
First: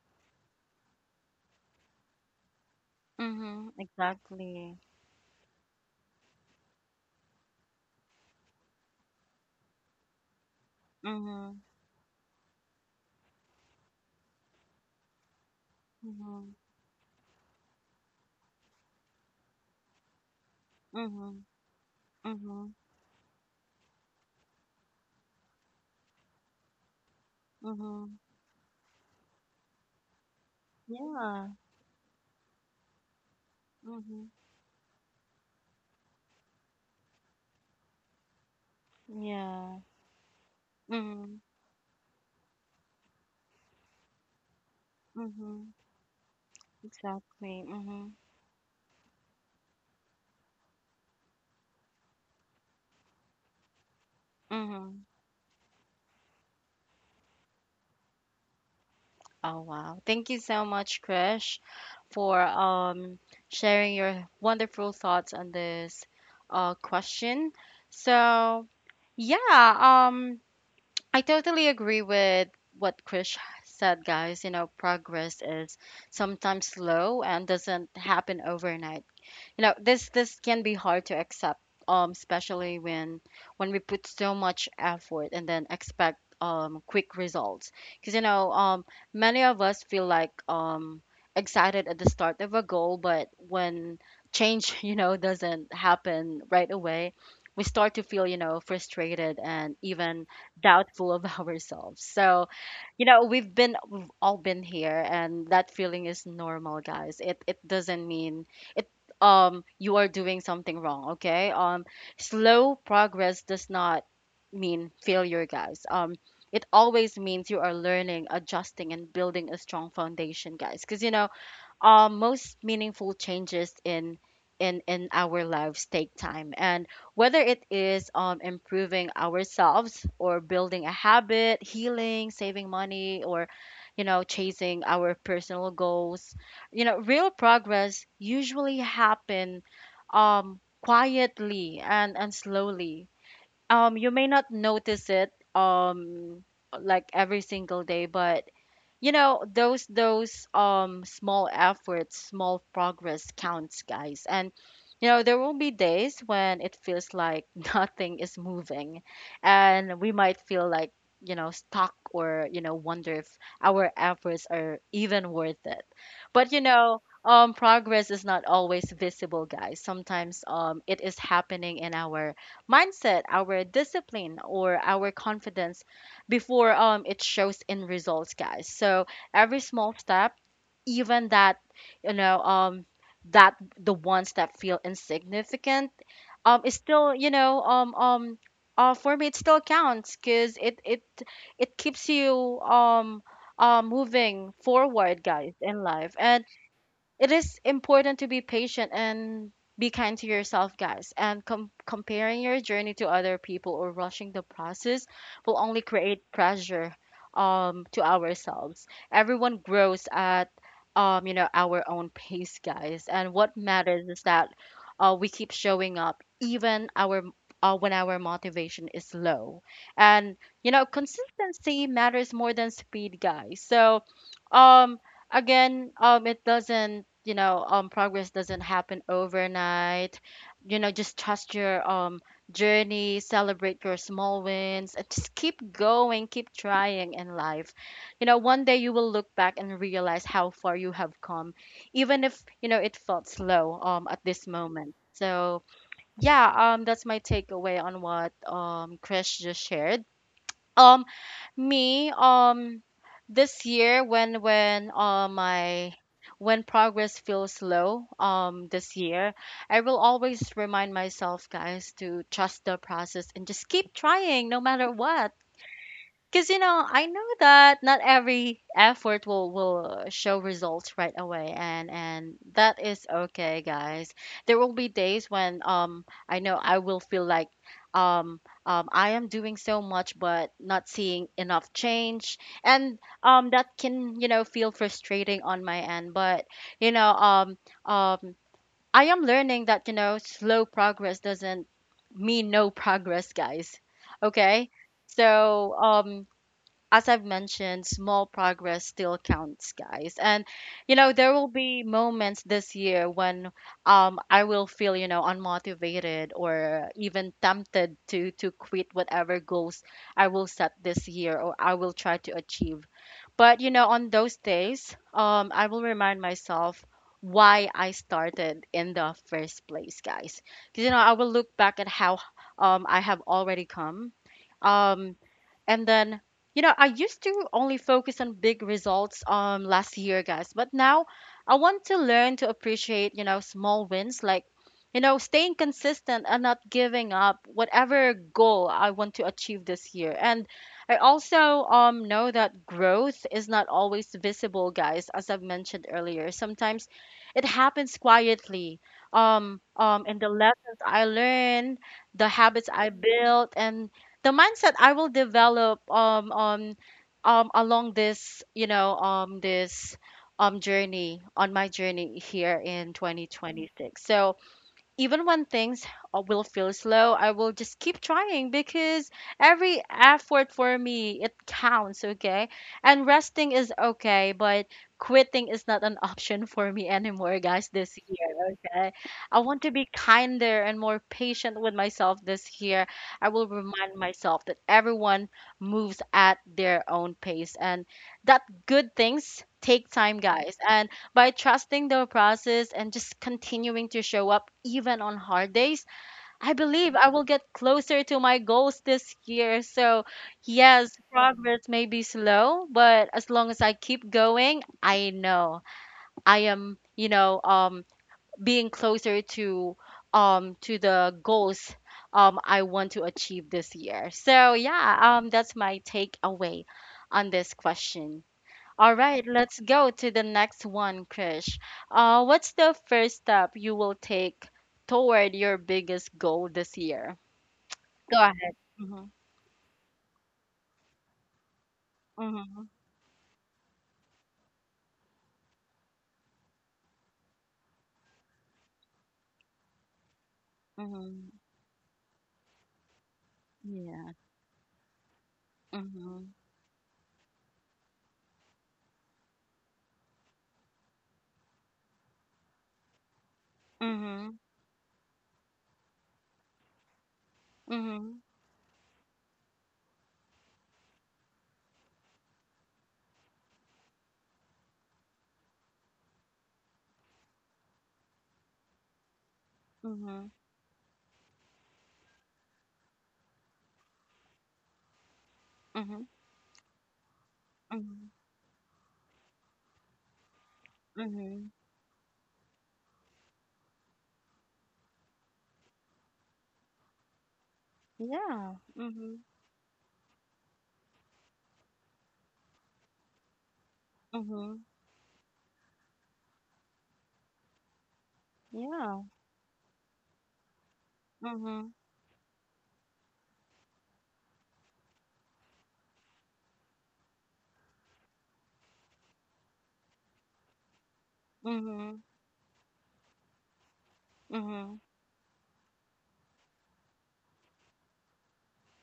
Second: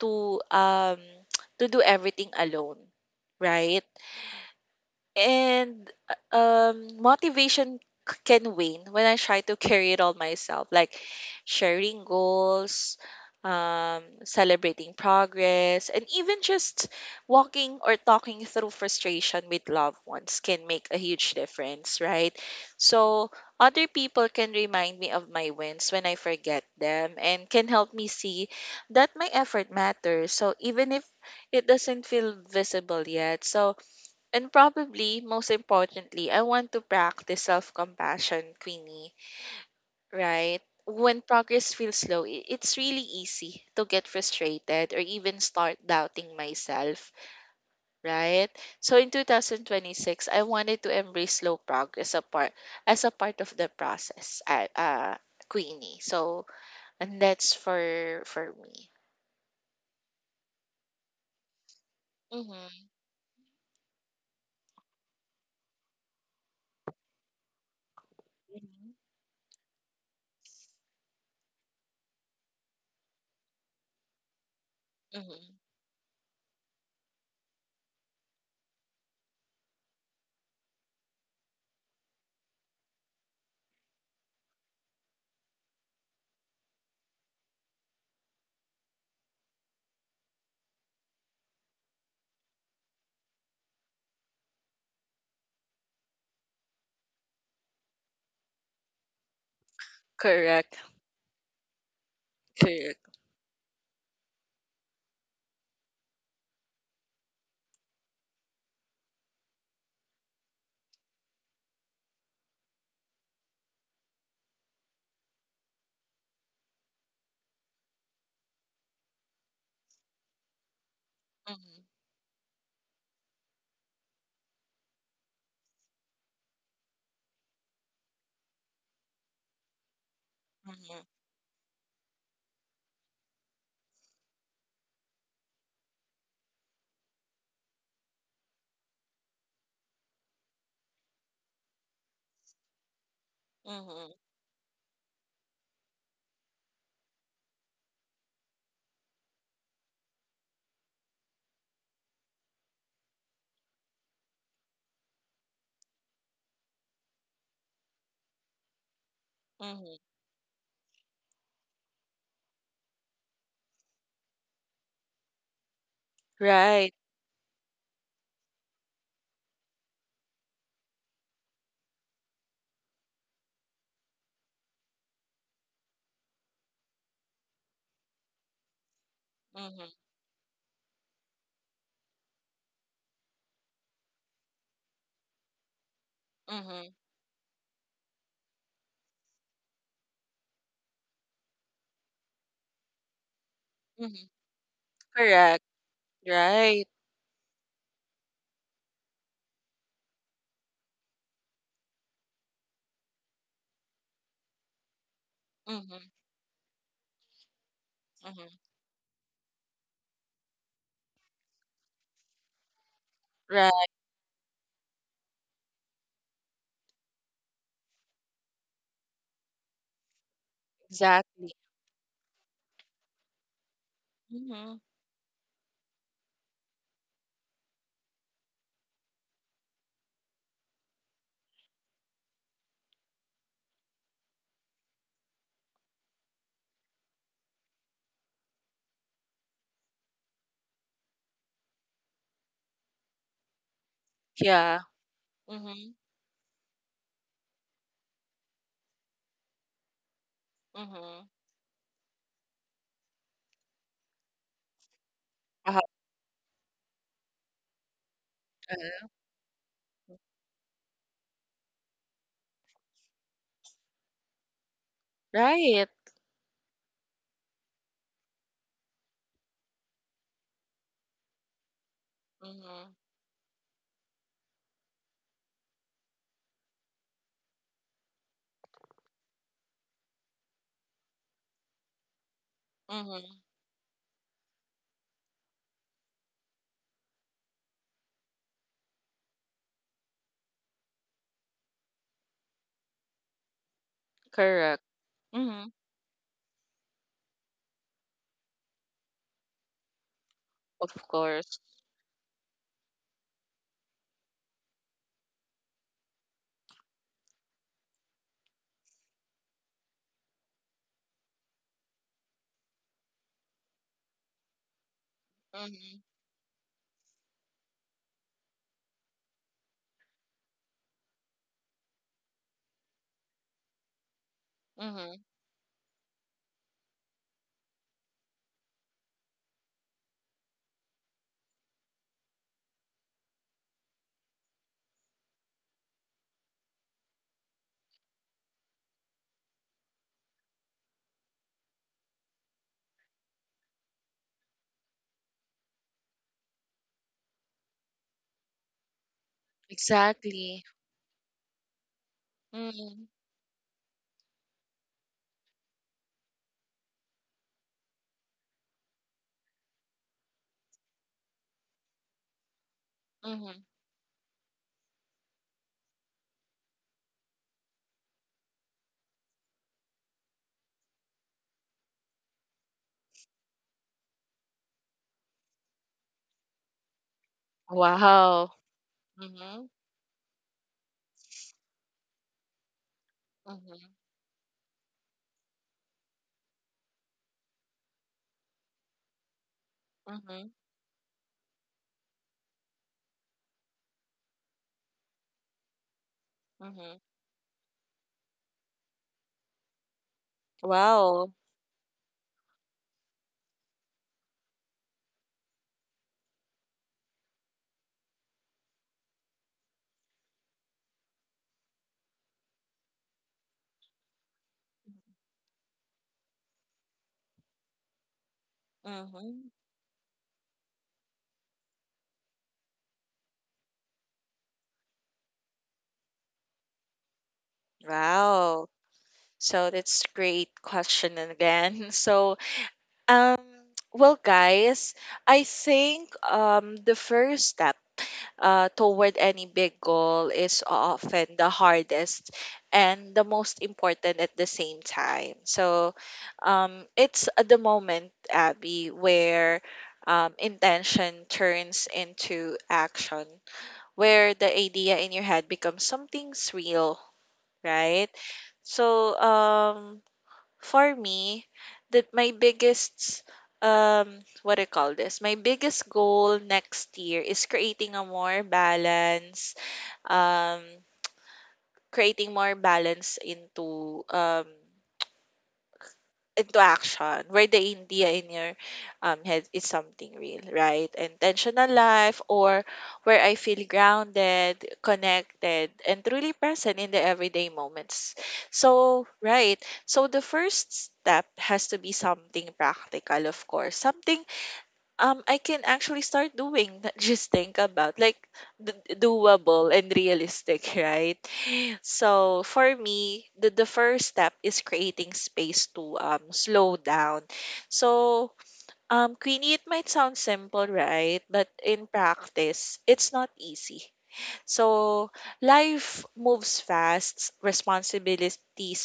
Speaker 2: to um to do everything alone,
Speaker 1: mhm.
Speaker 2: right?
Speaker 1: Exactly.
Speaker 2: And, uh, um, Motivation c- can wane when I try to carry it all myself, like
Speaker 1: Mhm,
Speaker 2: sharing goals, um, celebrating progress, and even
Speaker 1: mhm,
Speaker 2: just walking or talking through frustration with loved ones can make a
Speaker 1: mhm,
Speaker 2: huge difference, right?
Speaker 1: mhm,
Speaker 2: So other people can remind me of my wins when I forget them and can help me
Speaker 1: mhm.
Speaker 2: see that my effort matters. So, even if
Speaker 1: Yeah,
Speaker 2: it doesn't feel visible yet. So,
Speaker 1: mhm,
Speaker 2: and probably most importantly, I want to practice self compassion, Queenie,
Speaker 1: yeah,
Speaker 2: right? When
Speaker 1: mhm,
Speaker 2: progress feels slow, i- it's really easy to get frustrated or even
Speaker 1: mhm.
Speaker 2: start doubting myself,
Speaker 1: Exactly. Mhm,
Speaker 2: right? So in twenty twenty-six, I wanted to embrace slow progress apart as a part of the process, uh,
Speaker 1: mhm.
Speaker 2: uh, Queenie. So, and that's for for me.
Speaker 1: Oh wow. Thank you so much, Krish, for
Speaker 2: Mm-hmm,
Speaker 1: um sharing your wonderful thoughts on this uh question. So,
Speaker 2: mm-hmm,
Speaker 1: yeah, um I totally agree with what Krish said, guys. You know, progress
Speaker 2: mm-hmm.
Speaker 1: is sometimes slow and doesn't happen overnight. You know, this this can be hard to accept, um especially when when we put so much effort and then expect um quick results. Because you know, um many of us feel like um excited at the start of a goal, but when change you know doesn't happen right away, we start to feel, you know, frustrated and even
Speaker 2: Correct.
Speaker 1: doubtful of ourselves. So
Speaker 2: Correct.
Speaker 1: you know, we've been we've all been here, and that feeling is normal, guys. It it doesn't mean it um you are doing something wrong, okay? Um slow progress does not mean failure, guys. Um it always means you are learning, adjusting, and building a strong foundation, guys. Because you know,
Speaker 2: Mm-hmm.
Speaker 1: um, most meaningful changes in in in our lives take time. And whether it is, um, improving ourselves or building a
Speaker 2: Mm-hmm.
Speaker 1: habit, healing, saving money, or you know, chasing our personal goals, you know, real progress usually happen um, quietly and and slowly. Um, you
Speaker 2: Mm-hmm.
Speaker 1: may not notice it, um, like every single day, but you know, those those um small efforts, small progress counts, guys. And you know, there will be days when it feels like nothing is moving,
Speaker 2: Mm-hmm.
Speaker 1: and we might feel like, you know, stuck, or you know, wonder if our efforts are even worth it. But you
Speaker 2: Right.
Speaker 1: know, um progress is not always visible, guys. Sometimes um it is happening in our mindset, our discipline, or our confidence before um it shows in results, guys. So every
Speaker 2: Mhm,
Speaker 1: small step, even that, you know um that the ones that feel insignificant, um is
Speaker 2: mhm,
Speaker 1: still, you know um um uh, for me, it still counts, because it it it keeps you um uh,
Speaker 2: mhm.
Speaker 1: moving forward, guys,
Speaker 2: Correct.
Speaker 1: in life. And
Speaker 2: Right.
Speaker 1: it is important to be patient and be kind to yourself, guys. And com- comparing your journey to other people or rushing the process will only
Speaker 2: Mhm,
Speaker 1: create pressure, um, to
Speaker 2: mhm.
Speaker 1: ourselves. Everyone grows at um, you know, our own pace, guys. And what
Speaker 2: Right.
Speaker 1: matters is that, uh, we keep showing up, even our uh, when our motivation is low. And you know,
Speaker 2: Exactly.
Speaker 1: consistency matters more than speed, guys. So
Speaker 2: Mhm.
Speaker 1: um again, um, it doesn't, you know, um, progress doesn't happen overnight. You know, just trust your um journey, celebrate your small wins, and just keep going, keep trying in life. You know, one day you will look back and realize how far you have come, even if, you know, it felt slow um at this
Speaker 2: Yeah.
Speaker 1: moment. So
Speaker 2: Mhm,
Speaker 1: yeah, um, that's my takeaway on what um Chris just shared. Um,
Speaker 2: mhm.
Speaker 1: me, um, this year, when when uh,
Speaker 2: Uh-huh.
Speaker 1: my when progress feels slow, um, this
Speaker 2: Uh-huh.
Speaker 1: year, I will always remind myself, guys, to trust the process and just keep trying, no matter what.
Speaker 2: Right.
Speaker 1: Because, you know, I know that not every effort will will show results right away, and and that
Speaker 2: Mhm,
Speaker 1: is okay, guys. There will be days when, um I know I will feel like um um I am doing so much but not seeing enough change, and
Speaker 2: mhm.
Speaker 1: um that can, you know, feel frustrating on my end. But, you know, um um I am learning that, you know, slow progress doesn't mean no progress, guys. Okay?
Speaker 2: Correct. Mhm.
Speaker 1: So, um as I've mentioned, small progress still counts, guys. And
Speaker 2: Of
Speaker 1: you know, there will
Speaker 2: course.
Speaker 1: be moments this year when, um I will feel, you know, unmotivated or even tempted to to quit whatever goals I will set this year or I will try to achieve. But you know, on those days, um I will
Speaker 2: Mhm,
Speaker 1: remind myself why I started in the first place, guys. Because you know, I will look back at how, um I have already come. Um
Speaker 2: mhm.
Speaker 1: and then, you know, I used to only focus on big results um last year, guys, but now I want to learn to appreciate, you know, small wins, like, you know, staying consistent and not giving up whatever goal I want to achieve this year. And I also um know that growth is not always visible, guys, as I've mentioned earlier. Sometimes it happens quietly. Um um and the
Speaker 2: Exactly.
Speaker 1: lessons I learn, the habits I
Speaker 2: Mhm,
Speaker 1: built, and the mindset I will develop, um um um along this, you know um this um journey on my journey here in Mm.
Speaker 2: mhm.
Speaker 1: twenty twenty-six. So even when things, uh, will feel slow, I will just keep trying, because every effort for me, it counts, okay? And resting is okay, but quitting is not an option for me anymore, guys, this year,
Speaker 2: Wow.
Speaker 1: okay? I want
Speaker 2: Mhm,
Speaker 1: to be kinder and more patient with myself this year. I will
Speaker 2: mhm,
Speaker 1: remind myself that everyone moves at their own pace and that good things take time,
Speaker 2: mhm,
Speaker 1: guys. And by trusting the process and just continuing to show up even on hard days, I believe
Speaker 2: mhm.
Speaker 1: I will get closer to my goals this year. So, yes,
Speaker 2: Wow.
Speaker 1: progress may be slow, but as long as I keep going, I know I am, you know, um being closer to um to the goals, um I want to achieve this year. So, yeah, um that's my takeaway on this question. All right,
Speaker 2: Mhm.
Speaker 1: let's go to the next one, Krish. Uh, what's the first step you will take toward your biggest goal this year? Go ahead.
Speaker 2: Wow.
Speaker 1: Mm-hmm.
Speaker 2: So that's great question again. So
Speaker 1: Mm-hmm.
Speaker 2: Um, well, Guys, I think um, the first step uh, toward any big goal is
Speaker 1: Mm-hmm.
Speaker 2: often the hardest and the most
Speaker 1: Yeah.
Speaker 2: important at the same time. So
Speaker 1: Mm-hmm.
Speaker 2: um, it's at the moment, Abby, where um, intention turns into action,
Speaker 1: Mm-hmm.
Speaker 2: where the idea in your head becomes something's real, right?
Speaker 1: Mm-hmm.
Speaker 2: So um, for me, that my biggest um what do you call this? My biggest goal next year is creating a more balance,
Speaker 1: Mm-hmm.
Speaker 2: um creating more balance into um
Speaker 1: Mm-hmm.
Speaker 2: into action where the
Speaker 1: Mm-hmm.
Speaker 2: idea in your um, head is something real, right?
Speaker 1: Mm-hmm.
Speaker 2: intentional life, or where I feel grounded, connected, and truly present in the everyday moments.
Speaker 1: Yeah.
Speaker 2: So,
Speaker 1: Mm-hmm.
Speaker 2: right. So the first step has to be something practical, of course. Something
Speaker 1: Mm-hmm.
Speaker 2: um I can actually start doing, not just think about, like d-
Speaker 1: Yeah.
Speaker 2: doable and realistic, right?
Speaker 1: Mm-hmm.
Speaker 2: So for me, the, the first step is creating space to um slow down. So um Queenie, it might sound simple, right? But in
Speaker 1: Mm-hmm.
Speaker 2: practice, it's not easy.
Speaker 1: Mm-hmm.
Speaker 2: So life moves fast, responsibilities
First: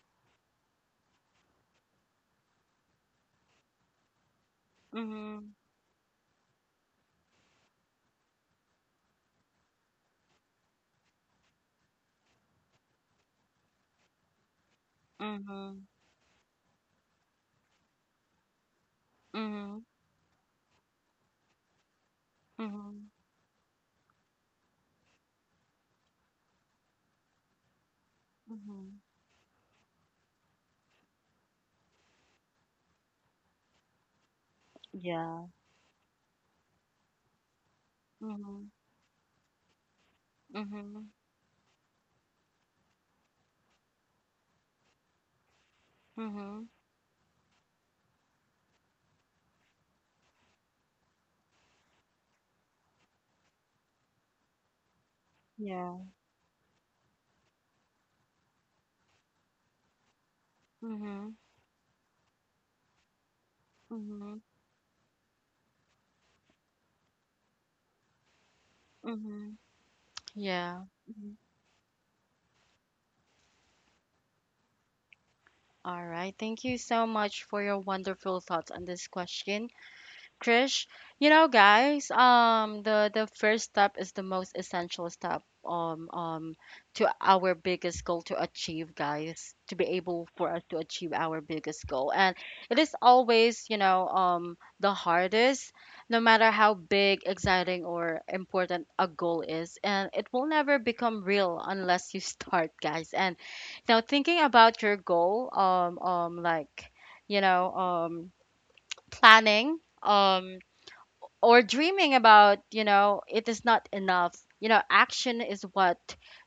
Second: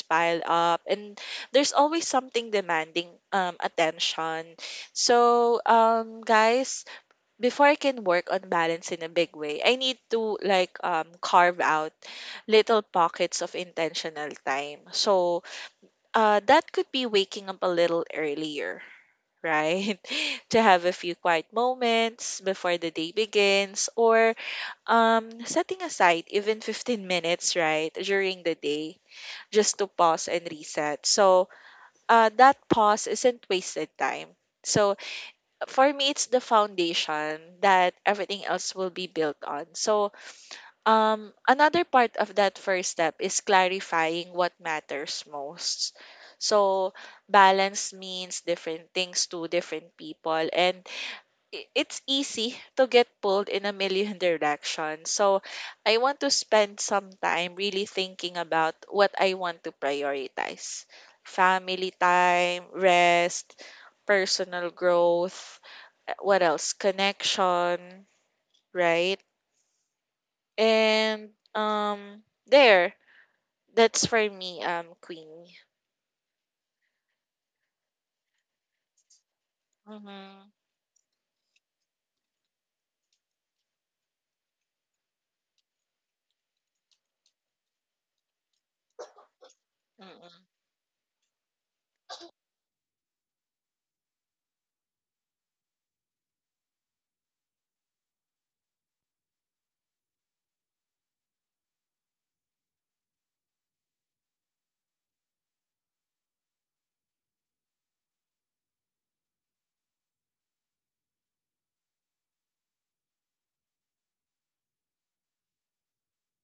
Speaker 2: pile up, and there's always something demanding um attention.
Speaker 1: Mm-hmm.
Speaker 2: So um guys, before I can work on balance in a big way, I need to like um carve out little pockets of intentional time. So
Speaker 1: Mm-hmm.
Speaker 2: uh that could be waking up a little earlier,
Speaker 1: Mm-hmm.
Speaker 2: right? To have a few quiet moments before the
Speaker 1: Mm-hmm.
Speaker 2: day begins, or um setting aside even fifteen minutes, right, during the
Speaker 1: Mm-hmm.
Speaker 2: day just to pause and reset. So uh that pause isn't wasted time. So
Speaker 1: Yeah.
Speaker 2: for me it's the foundation that everything
Speaker 1: Mm-hmm.
Speaker 2: else will be built on. So
Speaker 1: Mm-hmm.
Speaker 2: um another part of that first step is clarifying what matters most.
Speaker 1: Mm-hmm.
Speaker 2: So balance means different things to different people, and i- it's easy to get pulled in a million directions. So
Speaker 1: Yeah.
Speaker 2: I want to spend some time really thinking about what I want to prioritize.
Speaker 1: Mm-hmm.
Speaker 2: Family time, rest,
Speaker 1: Mhm.
Speaker 2: personal growth, uh, what else? Connection, right?
Speaker 1: Mhm. Yeah.
Speaker 2: And
Speaker 1: Mhm.
Speaker 2: um there, that's for me, um, Queenie.
Speaker 1: All right. Thank you so much for your wonderful thoughts on this question,
Speaker 2: Mm-hmm.
Speaker 1: Krish. You know, guys, um, the the first step is the most essential step, um um to our biggest goal to achieve, guys, to be able
Speaker 2: Mm-hmm.
Speaker 1: for us to achieve our biggest goal. And it is always, you know, um, the hardest, no matter how big, exciting, or important a goal is, and it will never become real unless you start, guys. And now thinking about your goal, um, um, like, you know, um, planning, um or dreaming about, you know, it is not enough. You know, action is what,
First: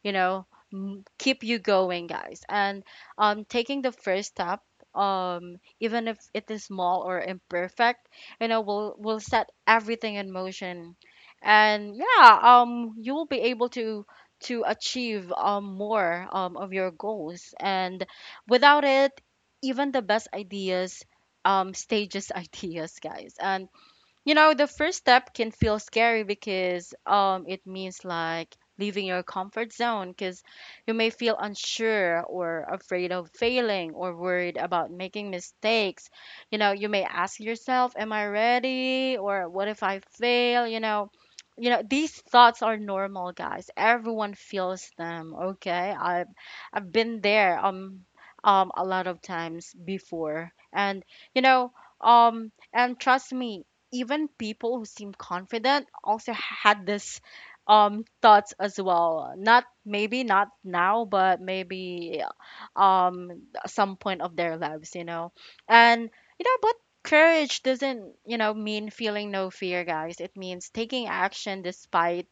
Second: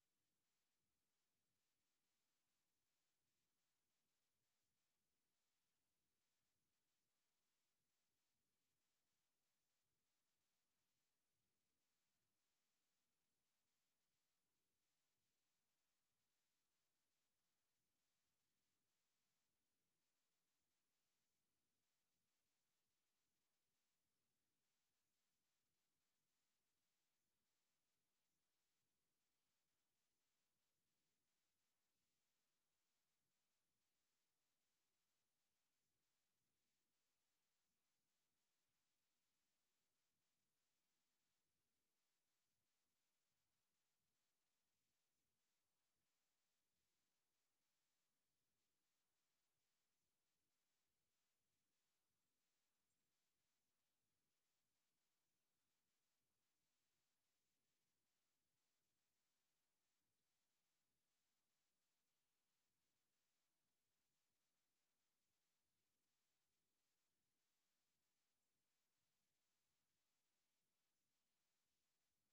Speaker 1: you know, m- keep you going, guys. And um taking the first step, um even if it is small or imperfect, you know, will will set everything in motion. And yeah, um you will be able to to achieve, um more, um of your goals. And without it, even the best ideas, um stages ideas, guys. And you know, the first step can feel scary, because um it means like leaving your comfort zone, because you may feel unsure or afraid of failing or worried about making mistakes. You know, you may ask yourself, am I ready? Or what if I fail? You know, you know, these thoughts are normal, guys. Everyone feels them, okay? I've I've been there, um um a lot of times before. And you know, um and trust me, even people who seem confident also had this, um thoughts as well, not maybe not now, but maybe, um some point of their lives, you know. And you know, but courage doesn't, you know, mean feeling no fear, guys. It means taking action despite,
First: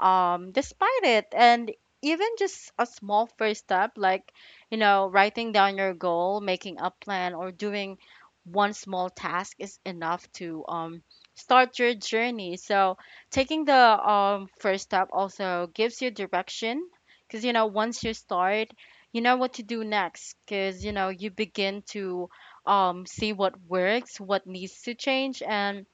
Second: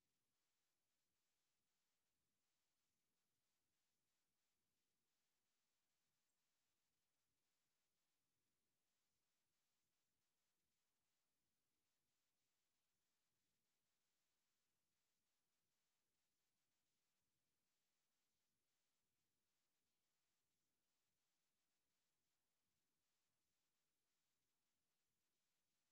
Speaker 1: um despite it. And even just a small first step, like, you know, writing down your goal, making a plan, or doing one small task is enough to, um start your journey. So taking the, um first step also gives you direction, because you know, once you start, you know what to do next, because you know, you begin to, um see what works, what needs to change, and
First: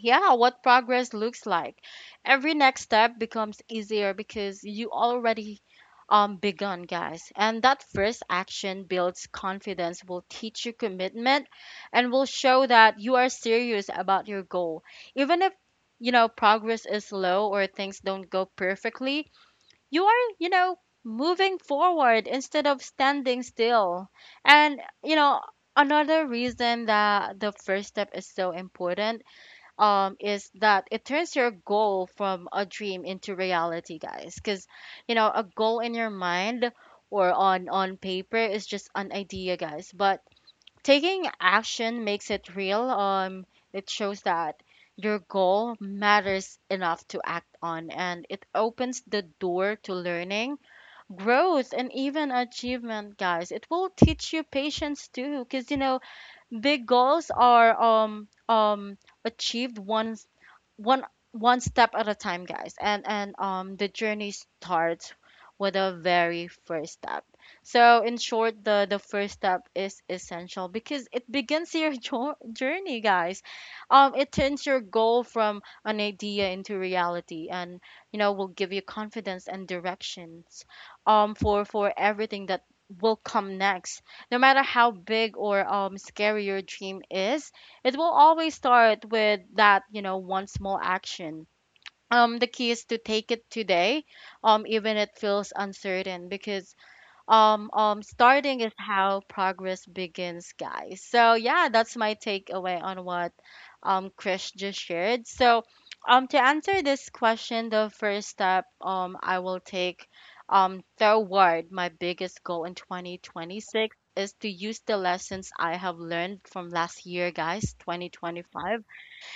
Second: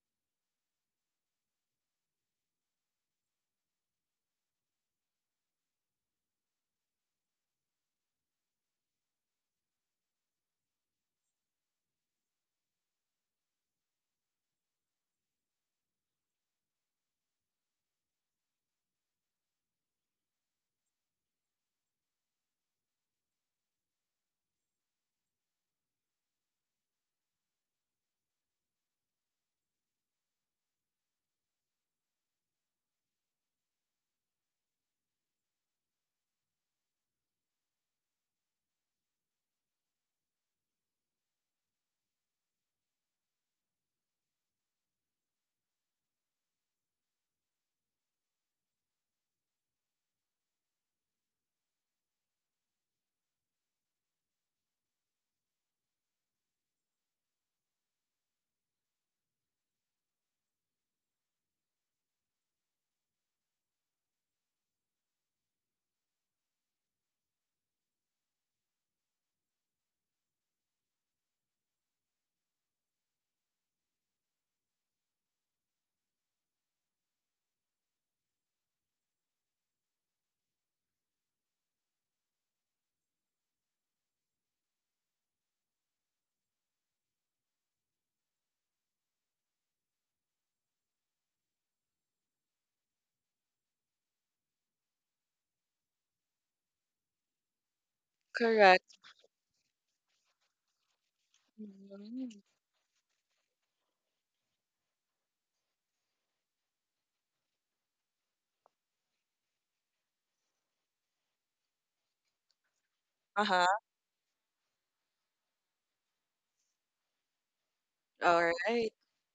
Speaker 1: yeah, what progress looks like. Every next step becomes easier, because you already, um begun, guys. And that first action builds confidence, will teach you commitment, and will show that you are serious about your goal, even if, you know, progress is slow or things don't go perfectly, you are, you know, moving forward instead of standing still. And you know, another reason that the first step is so important, um is that it turns your goal from a dream into reality, guys. Because you know, a goal in your mind or on on paper is just an idea, guys, but taking action makes it real. Um, it shows that your goal matters enough to act on, and it opens the door to learning, growth, and even achievement, guys. It will teach you patience too, because you know, big goals are, um um achieved one one one step at a time, guys. And and um the journey starts with a very first step. So in short, the the first step is essential because it begins your jo- journey, guys. Um, it turns your goal from an idea into reality, and you know, will give you confidence and directions, um, for for everything that will come next. No matter how big or, um scary your dream is, it will always start with that, you know, one small action. Um, the key is to take it today, um, even it feels uncertain because um um starting is
Speaker 2: Correct.
Speaker 1: how progress begins, guys. So yeah, that's my
Speaker 2: Mm-hmm.
Speaker 1: takeaway on what um Chris just shared. So um to answer this question, the first step um I will take um toward my biggest goal in
Speaker 2: Uh-huh.
Speaker 1: twenty twenty-six is to use the lessons I have learned from last year, guys,
Speaker 2: All
Speaker 1: twenty twenty-five,
Speaker 2: right.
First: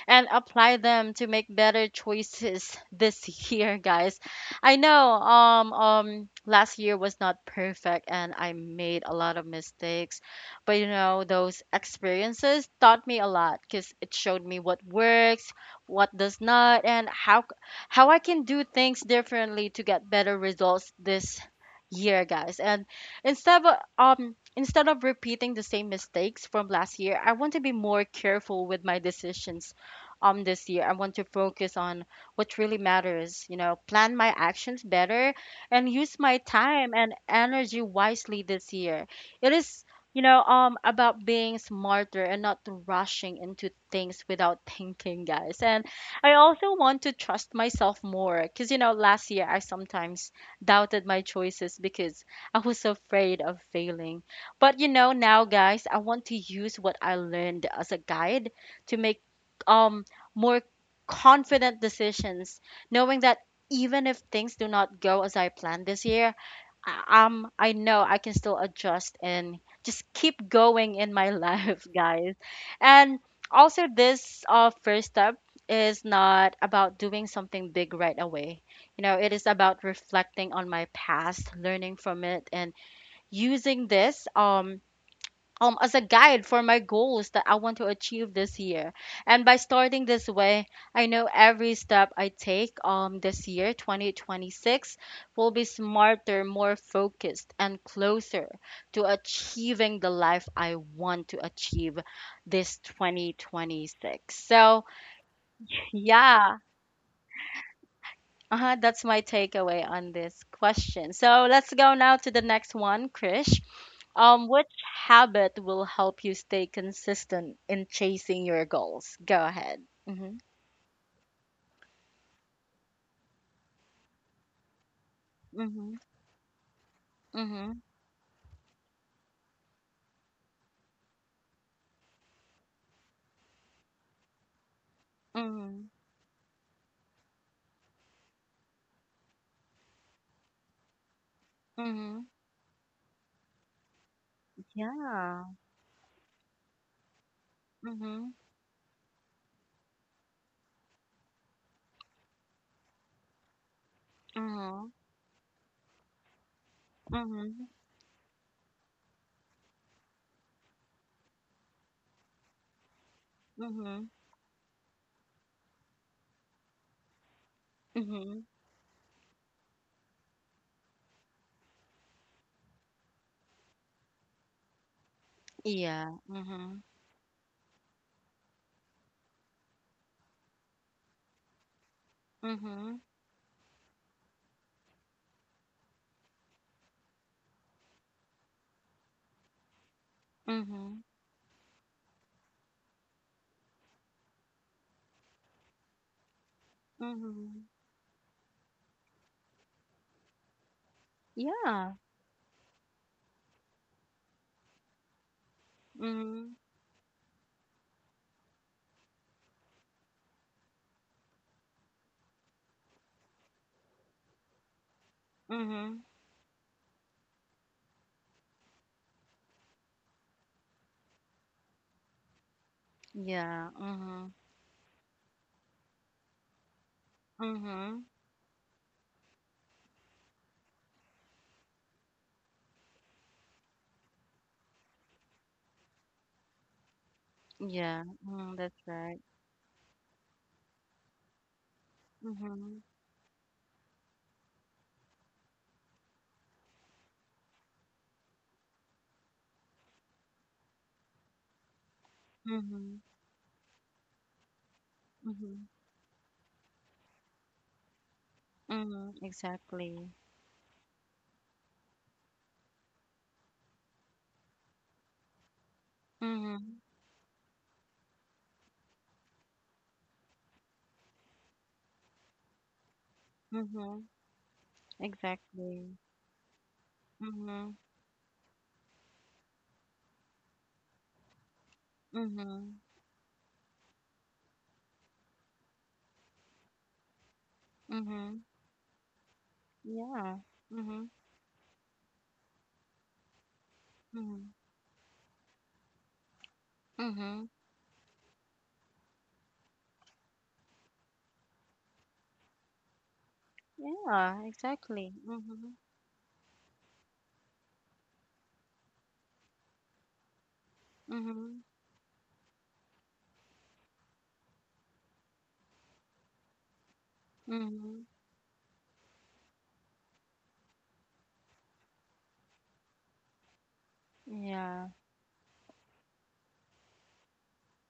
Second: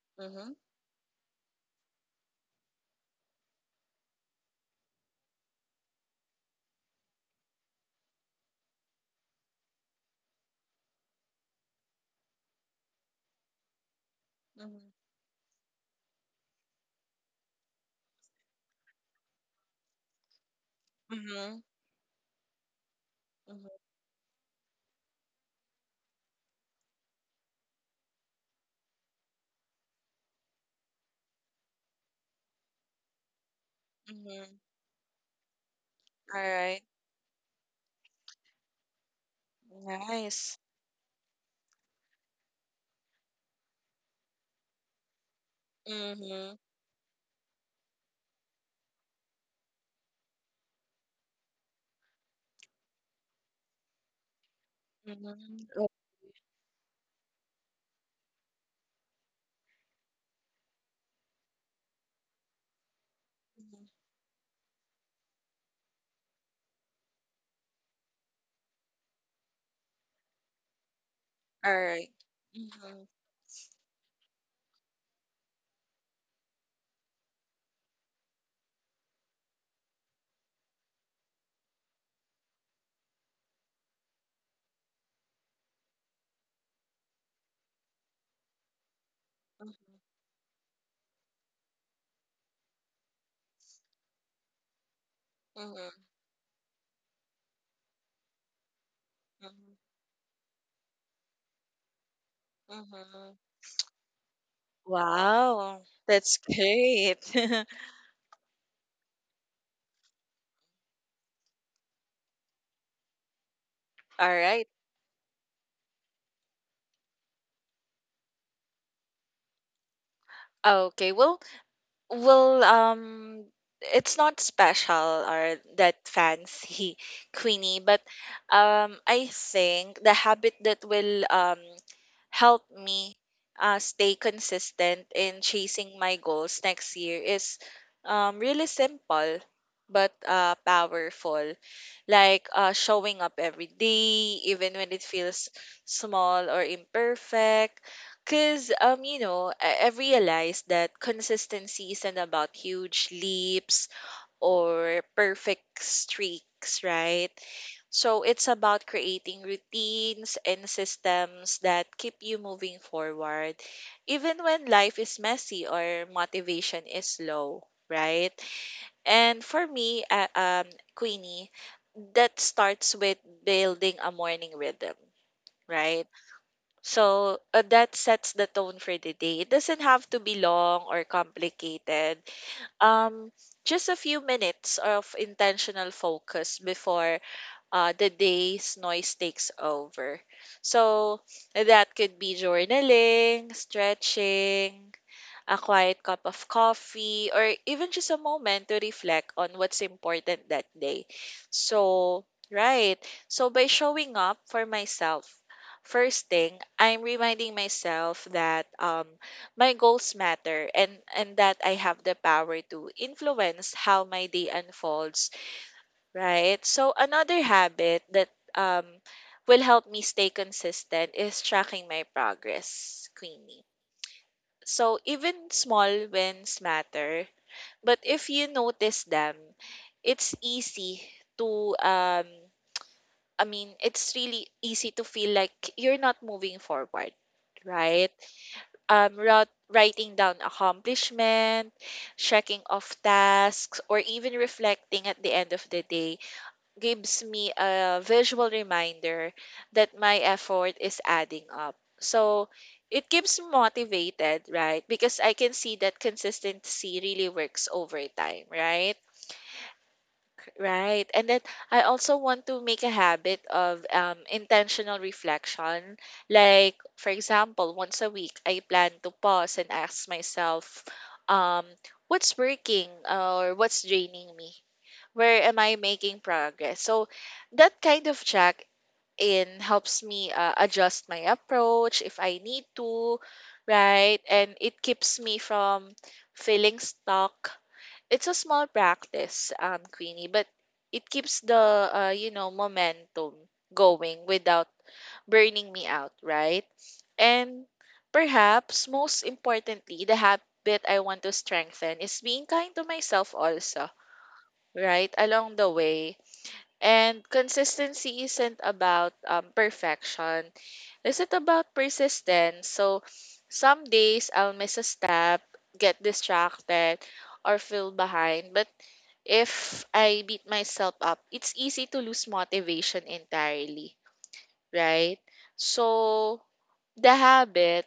Speaker 1: and
Speaker 2: Mm-hmm.
Speaker 1: apply them to make better choices this year, guys. I know um um last year was not perfect and I made a lot of mistakes, but you know, those experiences taught me a lot because it showed me what works, what does not, and how how I can do things differently to get better results this
Speaker 2: Mm-hmm.
Speaker 1: year, guys. And instead of
Speaker 2: Mm-hmm.
Speaker 1: um instead of repeating the same mistakes from last year, I want to be more careful with my decisions um this year. I want to focus on what really matters, you know, plan my
Speaker 2: Mhm.
Speaker 1: actions better and use my
Speaker 2: All right.
Speaker 1: time and energy wisely this year. It is, you know,
Speaker 2: Nice.
Speaker 1: um, about being smarter and not rushing into things without thinking, guys. And I
Speaker 2: Mhm.
Speaker 1: also want to trust myself more because, you know, last year I sometimes doubted my choices because I was so afraid of failing. But, you know, now,
Speaker 2: Mhm.
Speaker 1: guys,
Speaker 2: Oh,
Speaker 1: I want to use what I learned as a guide to make um more confident decisions, knowing that
Speaker 2: mhm.
Speaker 1: even if things do not go as I planned this year, I- um, I know I can still adjust and just keep going in my
Speaker 2: All
Speaker 1: life,
Speaker 2: right.
Speaker 1: guys.
Speaker 2: Mhm.
Speaker 1: And also, this uh, first step is not about doing something big right away. You know, it is about reflecting on my past, learning from it, and using this um um as a guide for my goals that I want to achieve this year. And by
Speaker 2: Mhm.
Speaker 1: starting this way, I know every step I take um this year, twenty twenty-six, will be
Speaker 2: Mhm.
Speaker 1: smarter, more focused, and closer to
Speaker 2: Mhm.
Speaker 1: achieving the life I want to achieve this
Speaker 2: Mhm.
Speaker 1: twenty twenty-six. So,
Speaker 2: Wow, that's
Speaker 1: yeah,
Speaker 2: great.
Speaker 1: uh-huh, that's my takeaway on this question. So, let's go now to the next one, Krish.
Speaker 2: All
Speaker 1: Um,
Speaker 2: right.
Speaker 1: which habit will help you stay consistent in chasing your goals? Go ahead. Mhm.
Speaker 2: Okay, well, Well, um, it's not special or
Speaker 1: Mhm.
Speaker 2: that fancy, Queenie,
Speaker 1: Mhm.
Speaker 2: but um, I think the habit that will um help me uh, stay consistent in
Speaker 1: Mhm.
Speaker 2: chasing my goals next year is um really simple but uh powerful.
Speaker 1: Mhm.
Speaker 2: Like uh showing up every day, even when it
Speaker 1: Yeah.
Speaker 2: feels small or imperfect
Speaker 1: Mhm.
Speaker 2: because, um, you know, I, I've realized that consistency isn't about huge leaps
Speaker 1: Mhm.
Speaker 2: or perfect streaks, right?
Speaker 1: Mhm.
Speaker 2: So it's about creating routines and systems that keep you moving forward,
Speaker 1: Mhm.
Speaker 2: even when life is messy or motivation is low, right?
Speaker 1: Mhm.
Speaker 2: And for me, uh, um, Queenie, that starts with building a morning rhythm, right?
Speaker 1: Yeah. Mhm.
Speaker 2: So uh, that sets the tone for the day. It doesn't have to be long or complicated.
Speaker 1: Mhm.
Speaker 2: Um, just a few minutes of intentional focus before uh, the day's noise takes over.
Speaker 1: Mhm.
Speaker 2: So that could be journaling, stretching, a quiet cup of coffee, or
Speaker 1: Mhm.
Speaker 2: even just a moment to reflect on what's important that day.
Speaker 1: Yeah.
Speaker 2: So, right. So, by showing up for myself, first
Speaker 1: Mhm.
Speaker 2: thing, I'm reminding myself that um, my goals matter, and, and that I have the power to influence how my day unfolds,
Speaker 1: Mhm.
Speaker 2: right? So, another habit that um, will help me stay consistent is tracking my progress, Queenie.
Speaker 1: Yeah. Mhm.
Speaker 2: So even small wins matter, but
Speaker 1: Mhm.
Speaker 2: if you notice them, it's easy to um I mean, it's really easy to feel like you're not moving forward,
Speaker 1: Yeah.
Speaker 2: right?
Speaker 1: Mm, that's
Speaker 2: Um
Speaker 1: right.
Speaker 2: ra- writing down accomplishment, checking
Speaker 1: Mhm.
Speaker 2: off tasks, or even reflecting at the end of the day gives me a visual reminder that my effort is adding up. So
Speaker 1: Mhm.
Speaker 2: it keeps me motivated, right? Because I can
Speaker 1: Mhm.
Speaker 2: see that consistency really works over time, right?
Speaker 1: Mhm. Exactly.
Speaker 2: Right. And then I also want to make a habit of um, intentional reflection.
Speaker 1: Mm-hmm.
Speaker 2: Like, for example, once a week, I plan to pause and ask myself, um, what's working or what's
Speaker 1: Mm-hmm.
Speaker 2: draining me? Where am I
Speaker 1: Exactly.
Speaker 2: making progress? So
Speaker 1: Mhm.
Speaker 2: that kind of check in helps me uh, adjust my approach if I need
Speaker 1: Mhm.
Speaker 2: to, right? And it keeps me from feeling stuck. It's a
Speaker 1: Mhm.
Speaker 2: small practice, um, Queenie,
Speaker 1: Yeah.
Speaker 2: but
Speaker 1: Mhm.
Speaker 2: it keeps the uh, you know momentum going
Speaker 1: Mhm.
Speaker 2: without burning me out, right?
Speaker 1: Mhm.
Speaker 2: And perhaps most importantly, the habit I want to strengthen is being kind to myself also,
Speaker 1: Yeah.
Speaker 2: right?
Speaker 1: Exactly.
Speaker 2: Along the
Speaker 1: Mhm.
Speaker 2: way. And consistency isn't about um, perfection. Is it
Speaker 1: Mhm.
Speaker 2: about persistence? So some days I'll miss a step, get distracted, or feel
Speaker 1: Mhm.
Speaker 2: behind. But if I beat myself up, it's easy to lose motivation entirely,
Speaker 1: Yeah.
Speaker 2: right? So the habit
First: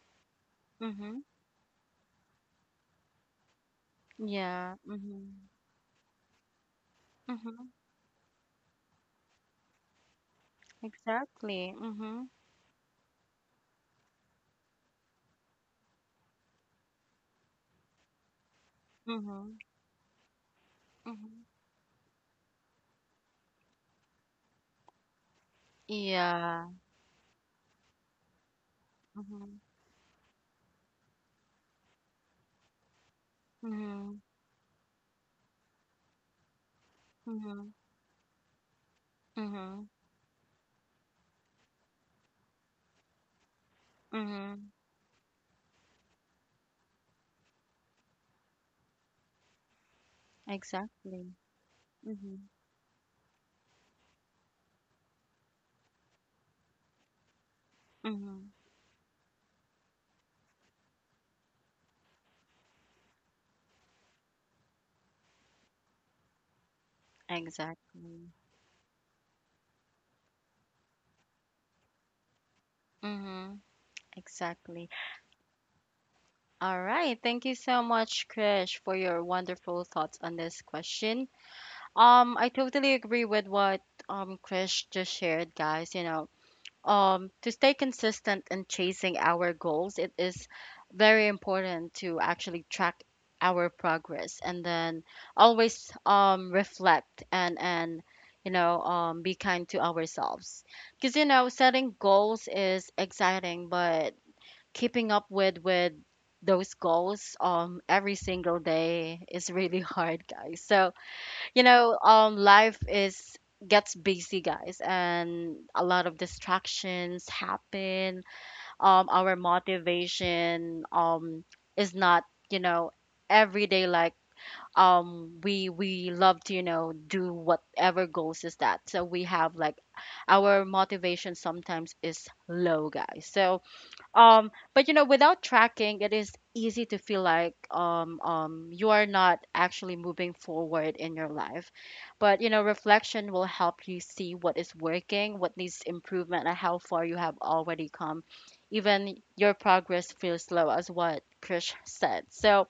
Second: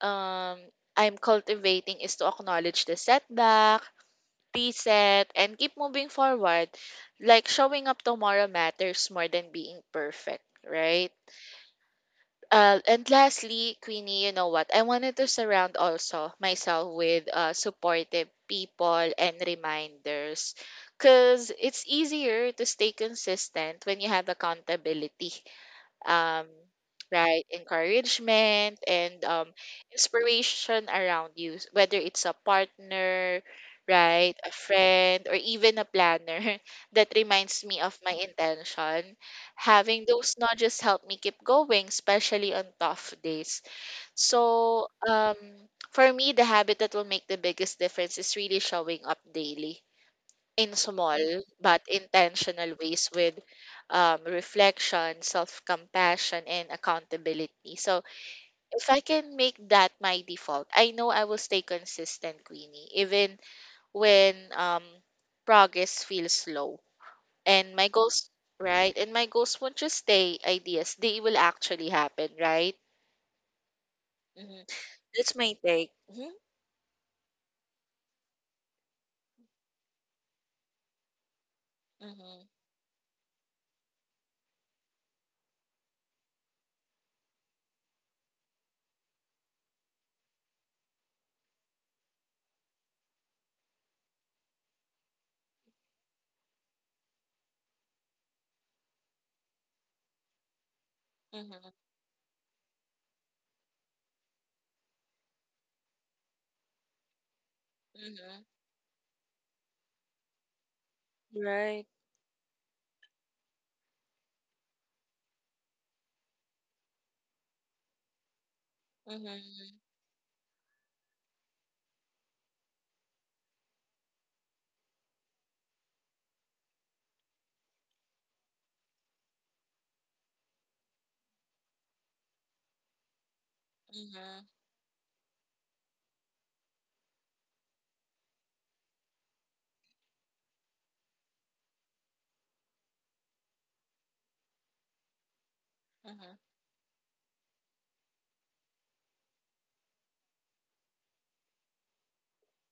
Speaker 2: um I'm
Speaker 1: Mhm.
Speaker 2: cultivating is to acknowledge the setback,
Speaker 1: Yeah.
Speaker 2: reset,
Speaker 1: Mhm.
Speaker 2: and keep moving forward. Like
Speaker 1: Mhm.
Speaker 2: showing up tomorrow matters more than being perfect, right?
Speaker 1: Exactly. Mhm.
Speaker 2: Uh, and lastly, Queenie, you know what? I wanted to surround also myself with uh, supportive people and
Speaker 1: Mhm.
Speaker 2: reminders
Speaker 1: Mhm.
Speaker 2: because it's easier to stay consistent when you have accountability, um,
Speaker 1: Yeah.
Speaker 2: right, encouragement, and um,
Speaker 1: Mhm.
Speaker 2: inspiration around you. S- whether it's a partner,
Speaker 1: Mhm.
Speaker 2: right, a friend, or even a planner that reminds
Speaker 1: Mhm.
Speaker 2: me of my intention,
Speaker 1: Mhm.
Speaker 2: having those nudges help me keep going, especially on tough days.
Speaker 1: Mhm.
Speaker 2: So um for me the habit that will make the biggest difference is really showing up daily in small
Speaker 1: Exactly.
Speaker 2: but
Speaker 1: Mhm.
Speaker 2: intentional ways with um, reflection, self compassion, and accountability. So,
Speaker 1: Mhm.
Speaker 2: if I can make that my default, I know I will stay consistent, Queenie, even when um, progress feels slow. And my goals,
Speaker 1: Exactly.
Speaker 2: right? And my goals won't just stay ideas, they will actually happen, right?
Speaker 1: Mhm.
Speaker 2: hmm
Speaker 1: Exactly.
Speaker 2: That's my take. hmm
Speaker 1: All right. Thank you so much, Krish, for your wonderful thoughts on this question. Um,
Speaker 2: hmm
Speaker 1: I totally agree with what um Krish just shared, guys. You know, um, to stay consistent in chasing our goals, it is very important to actually track our progress, and then always um reflect, and and you know um be kind to ourselves, because you know
Speaker 2: hmm
Speaker 1: setting goals is exciting but keeping up with with those goals um every
Speaker 2: hmm
Speaker 1: single day is really hard, guys. So you
Speaker 2: Right.
Speaker 1: know, um life is gets busy, guys, and a lot of distractions happen. Um our
Speaker 2: Mm-hmm.
Speaker 1: motivation um is not, you know, every day. Like, um we we love to, you know, do whatever goals is that. So we have, like, our motivation sometimes is low, guys. So
Speaker 2: Mm-hmm.
Speaker 1: um, but you know, without tracking, it is easy to feel like um, um, you are not actually moving forward in your life. But you know, reflection will help you see what is working, what needs
Speaker 2: Mm-hmm.
Speaker 1: improvement, and how far you have already come. Even your progress feels slow, as what Krish said. So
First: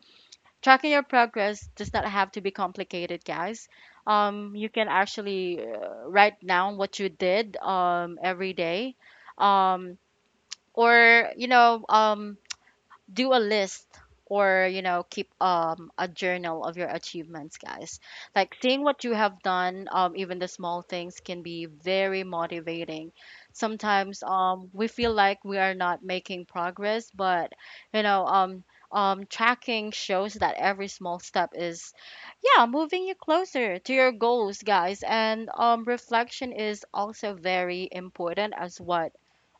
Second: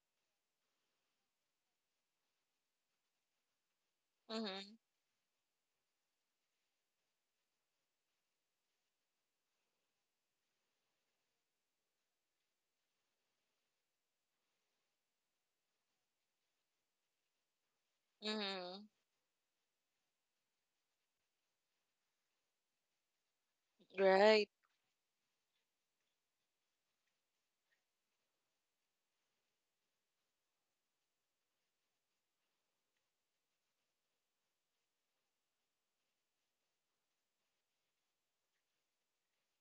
Speaker 1: tracking your progress does not have to be complicated, guys. Um, you
Speaker 2: Mm-hmm.
Speaker 1: can actually uh, write down what you did um, every day. Um, or you know um do a list, or you know keep um a journal of your achievements, guys, like
Speaker 2: Mm-hmm.
Speaker 1: seeing what you have done, um even the small things, can be very motivating. Sometimes
Speaker 2: Right.
Speaker 1: um we feel like we are not making progress, but you know, um um tracking shows that every small step is, yeah, moving you closer to your goals, guys. And um reflection is also very important, as what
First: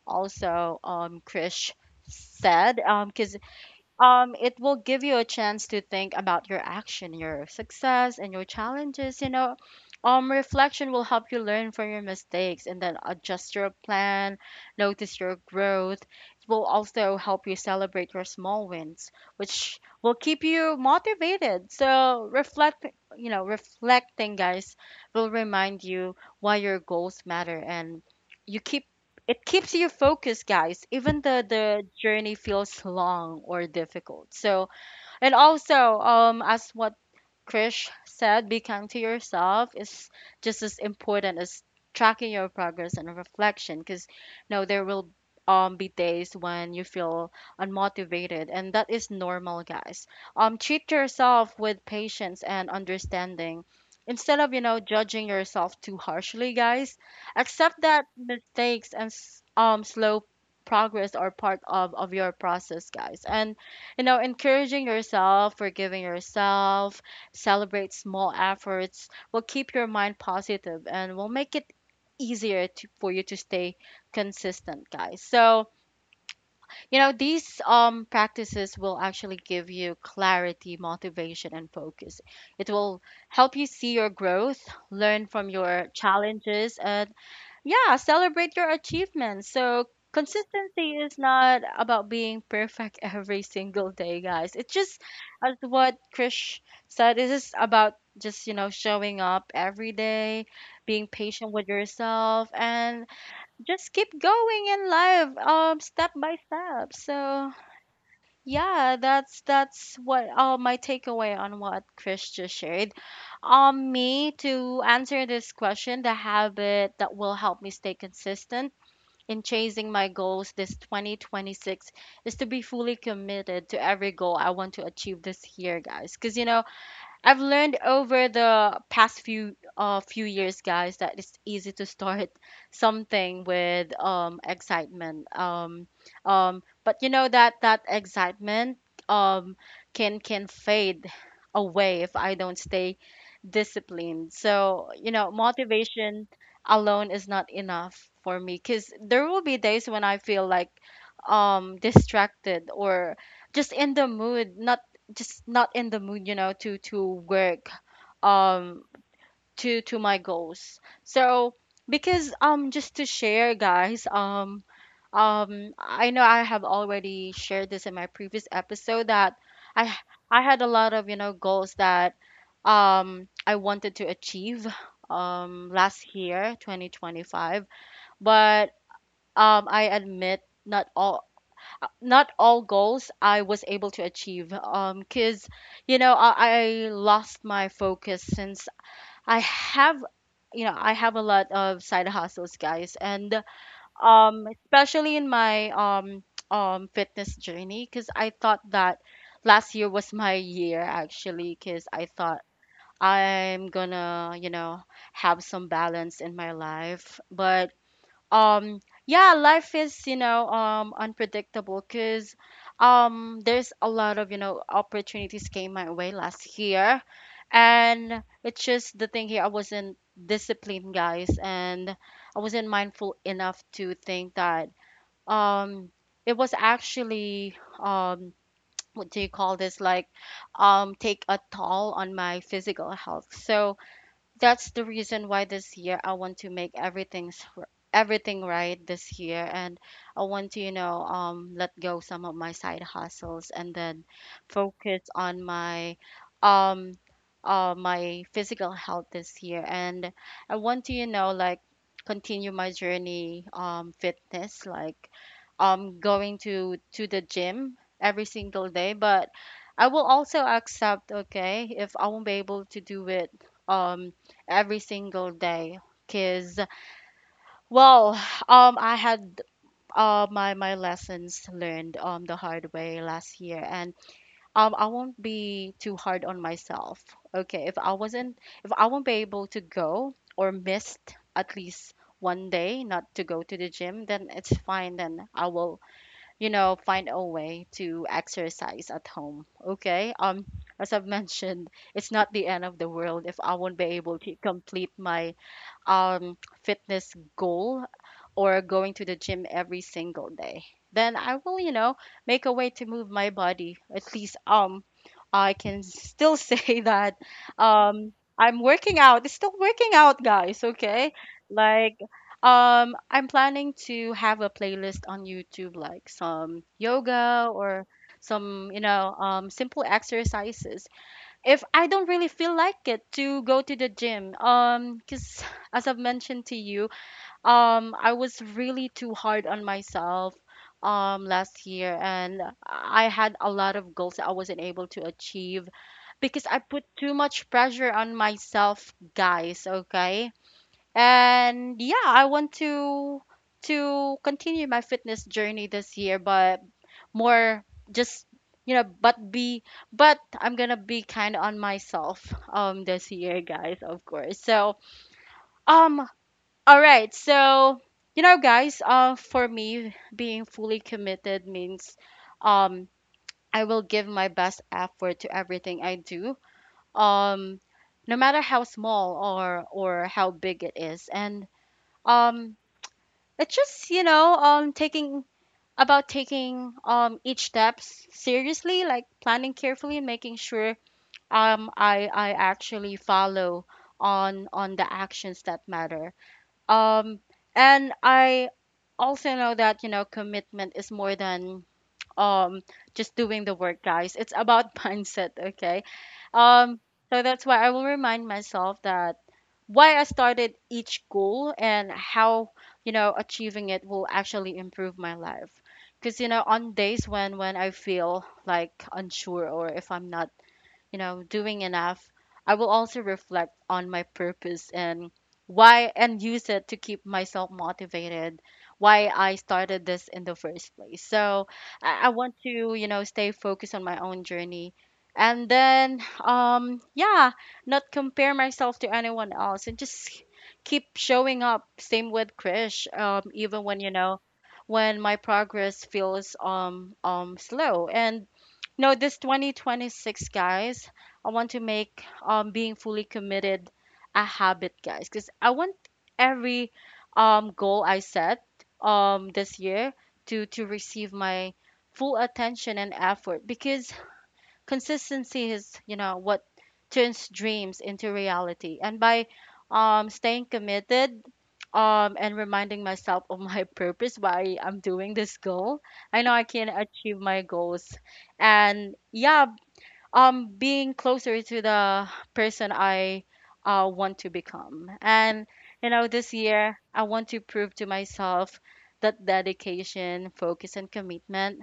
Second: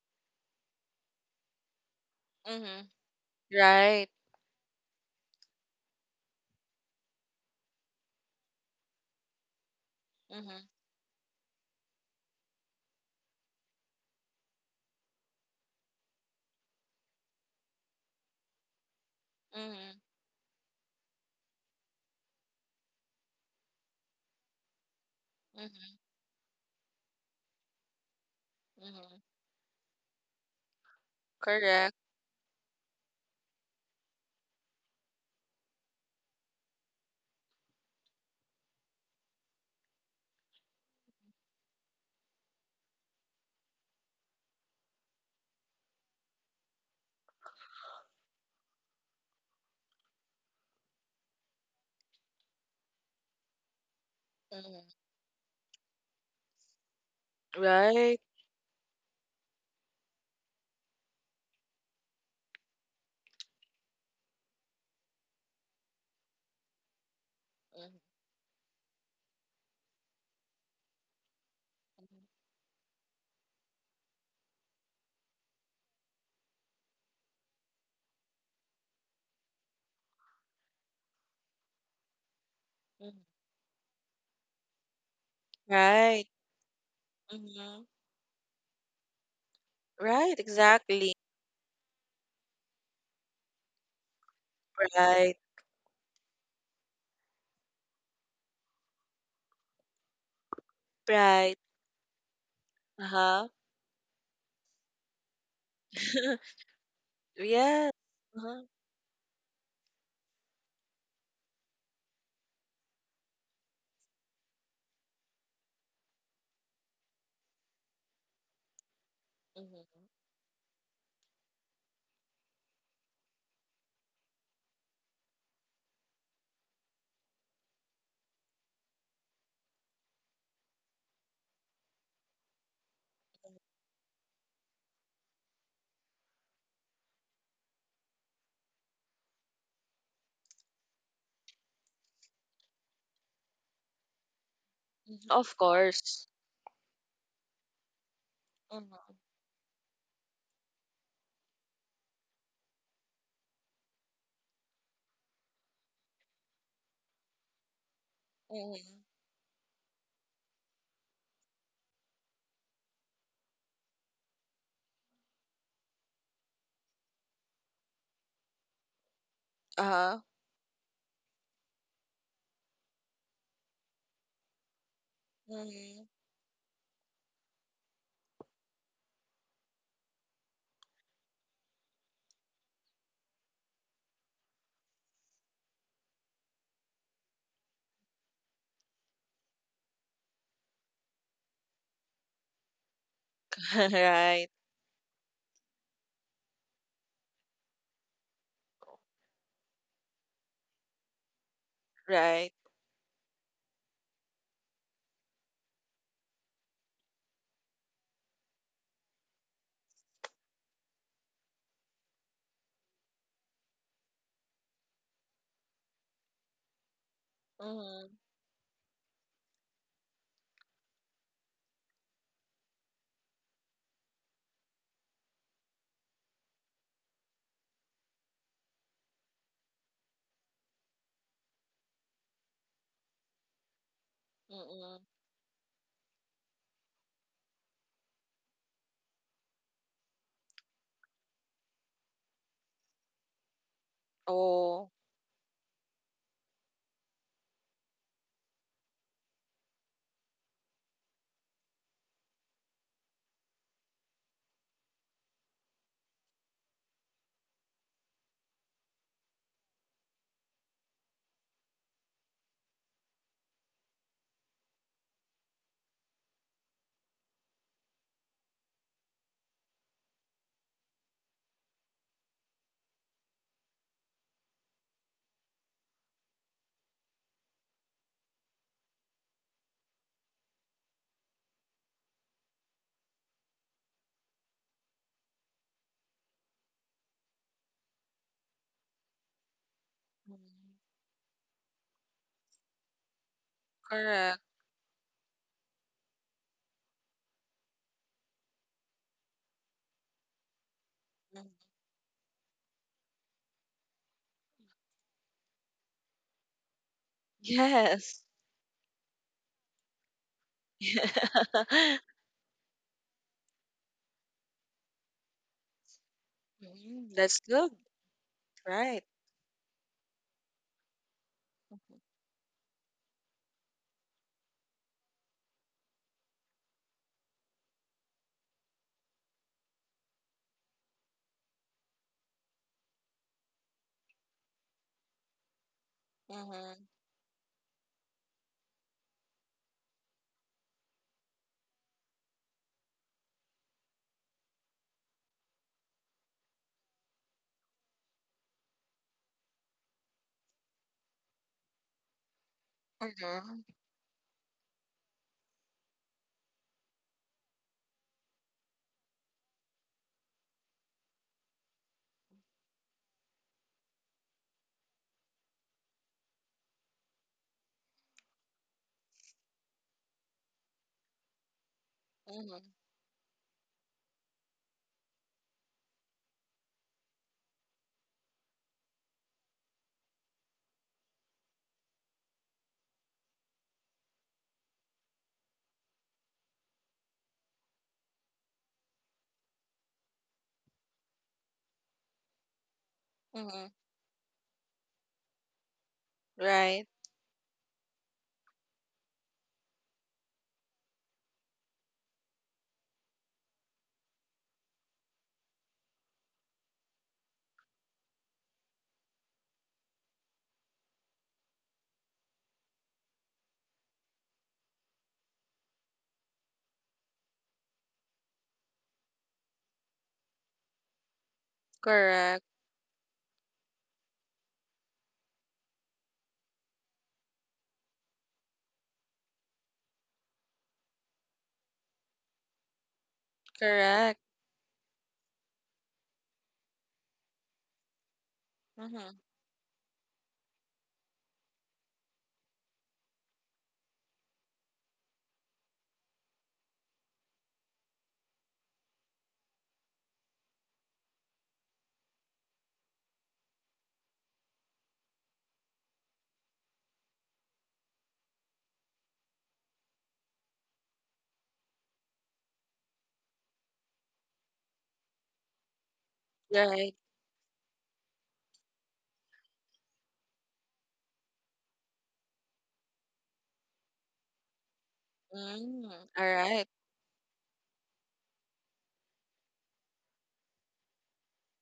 Speaker 1: also um Krish said,
Speaker 2: Mm-hmm.
Speaker 1: um because
Speaker 2: Right.
Speaker 1: um it will give you a chance to think about your action, your success, and your challenges. You know, um
Speaker 2: Mm-hmm.
Speaker 1: reflection will help you learn from your mistakes and then adjust your plan, notice your growth. It will also help you celebrate your small wins, which
Speaker 2: Mm-hmm.
Speaker 1: will keep you motivated. So reflect you know reflecting guys, will remind
Speaker 2: Mm-hmm.
Speaker 1: you why your goals matter, and you keep
Speaker 2: Mm-hmm.
Speaker 1: it keeps you focused, guys, even the the
Speaker 2: Correct.
Speaker 1: journey feels long or difficult. So, and also, um as what Krish said, be kind to yourself is just as important as tracking your progress and reflection, because no, there will um be days when you feel unmotivated, and that is normal, guys. Um treat yourself with patience and understanding instead of, you know,
Speaker 2: Mm-hmm.
Speaker 1: judging yourself too harshly, guys. Accept that
Speaker 2: Right.
Speaker 1: mistakes and s- um slow progress are part of of your process, guys. And you know, encouraging yourself, forgiving yourself, celebrate
Speaker 2: Mm-hmm.
Speaker 1: small efforts will keep your mind positive and will make it easier to, for you to stay consistent, guys. So, you know, these um, practices will actually give you clarity, motivation, and focus. It will help you see your growth, learn from your
Speaker 2: Right.
Speaker 1: challenges, and,
Speaker 2: Mm-hmm.
Speaker 1: yeah, celebrate your achievements. So
Speaker 2: Right.
Speaker 1: consistency
Speaker 2: Exactly.
Speaker 1: is not about being perfect every single day, guys. It's just
Speaker 2: Right.
Speaker 1: as what Krish said, it is about just, you know, showing up every day, being patient
Speaker 2: Right.
Speaker 1: with yourself, and
Speaker 2: Uh-huh.
Speaker 1: just keep going in life, um, step by step. So
Speaker 2: Yes. Uh-huh.
Speaker 1: yeah, that's that's what uh, my takeaway on what Chris just shared. Um, me to answer this question, the habit that will help me stay consistent in chasing
Speaker 2: Mm-hmm.
Speaker 1: my goals this twenty twenty-six is to be fully committed to every goal I want to achieve this year, guys. Because you know, I've learned over the past few uh few years, guys, that it's easy to start something with um excitement. Um um but you know, that that excitement um can can fade away if I don't stay disciplined. So, you know,
Speaker 2: Of course.
Speaker 1: motivation alone is not enough for me, cuz
Speaker 2: Mm-hmm.
Speaker 1: there will be days when I feel like um distracted, or just in the mood, not just not in the mood, you know, to to work um
Speaker 2: Mm-hmm.
Speaker 1: to to my goals. So because um just to share, guys, um um I know I have already shared this in my previous episode that I
Speaker 2: Uh-huh.
Speaker 1: I had a lot of, you know, goals that um I wanted to achieve um
Speaker 2: Mm-hmm.
Speaker 1: last year, twenty twenty-five, but um I admit not all, uh, not all goals I was able to achieve. Um, cause you know I, I lost my focus, since I have, you know, I have a lot of side hustles, guys, and
Speaker 2: Right.
Speaker 1: um, especially in my um um fitness journey, cause I thought that last year was my year actually, cause I thought
Speaker 2: Right.
Speaker 1: I'm gonna, you know, have some balance in my life, but um yeah, life is, you know, um unpredictable, because um there's a lot of, you know, opportunities came my way last year.
Speaker 2: Mm-hmm.
Speaker 1: And it's just the thing here, I wasn't disciplined, guys, and I wasn't mindful enough to think that um it was actually um what do you call this, like, um take a toll on my physical health. So that's the
Speaker 2: Mm-hmm.
Speaker 1: reason why this year I want to make everything's r- everything right this year, and I want to, you know, um let go some of my side hustles, and then
Speaker 2: Oh.
Speaker 1: focus on my um uh my physical health this year. And I want to, you know, like, continue my journey, um fitness, like, um going to to the gym every single day. But I will also accept, okay, if I won't be able to do it um every single day, because, well, um I had, uh my, my lessons learned um the hard way last year. And um I won't be too hard on myself, okay, if I wasn't, if I won't be able to go or missed at least one day not to go to the gym, then it's fine, then I will, you know, find a way to exercise at home. Okay, um
Speaker 2: Mm-hmm.
Speaker 1: as I've mentioned, it's not the end of the world if I won't be able to
Speaker 2: Correct.
Speaker 1: complete my um, fitness goal, or going to the gym every single day, then I
Speaker 2: Mhm.
Speaker 1: will, you know, make a way to move my body. At least, um, I can still say that um,
Speaker 2: Yes.
Speaker 1: I'm working out. It's still working out, guys. Okay, like um, I'm planning to have a playlist on YouTube, like some
Speaker 2: Mhm, that's
Speaker 1: yoga
Speaker 2: good,
Speaker 1: or some, you
Speaker 2: right?
Speaker 1: know, um, simple exercises if I don't really feel like it to go to the gym, um, because as I've mentioned to you, um, I was really too hard on myself, um, last year, and I had a lot of goals that I wasn't able to achieve because I
Speaker 2: Mm-hmm.
Speaker 1: put too much pressure on myself, guys, okay? And yeah, I want to to continue my fitness journey this year, but more just you know but be but I'm gonna be kind on myself um this year,
Speaker 2: Mm-hmm.
Speaker 1: guys, of course. So um all right. So you know guys uh for me, being fully committed means um I will give my best effort to everything I do, um no matter how small or or how big it is. And um
Speaker 2: Mm-hmm.
Speaker 1: it's just, you know um taking— about taking um each steps seriously, like planning carefully and making sure um i i actually follow on on the actions that matter. Um and I also know that, you know, commitment is more than um just doing the
Speaker 2: Mm-hmm.
Speaker 1: work, guys. It's about mindset, okay? Um,
Speaker 2: Right.
Speaker 1: so that's why I will remind myself that why I started each goal and how, you know, achieving it will actually improve my life. Because, you know, on days when when I feel like unsure or if I'm not, you know, doing enough, I will also reflect on my purpose and why, and use it to keep myself motivated, why I started this in the first place. So I, I want
Speaker 2: Correct.
Speaker 1: to, you know, stay focused on my own journey. And then, um, yeah, not compare myself to anyone else, and just keep showing up. Same with Krish, um, even when, you know,
Speaker 2: Correct.
Speaker 1: when my progress feels um um slow. And no,
Speaker 2: Mm-hmm.
Speaker 1: this twenty twenty-six, guys, I want to make um being fully committed a habit, guys, because I want every um goal I set um this year to to receive my full attention and effort, because consistency is, you know, what turns dreams into reality. And by um staying committed um and reminding myself of my purpose, why I'm doing this goal, I know I can
Speaker 2: Right.
Speaker 1: achieve my goals and, yeah, um being closer to the person I uh want to become. And, you
Speaker 2: Mm-hmm.
Speaker 1: know,
Speaker 2: All
Speaker 1: this
Speaker 2: right.
Speaker 1: year I want to prove to myself that dedication, focus, and commitment,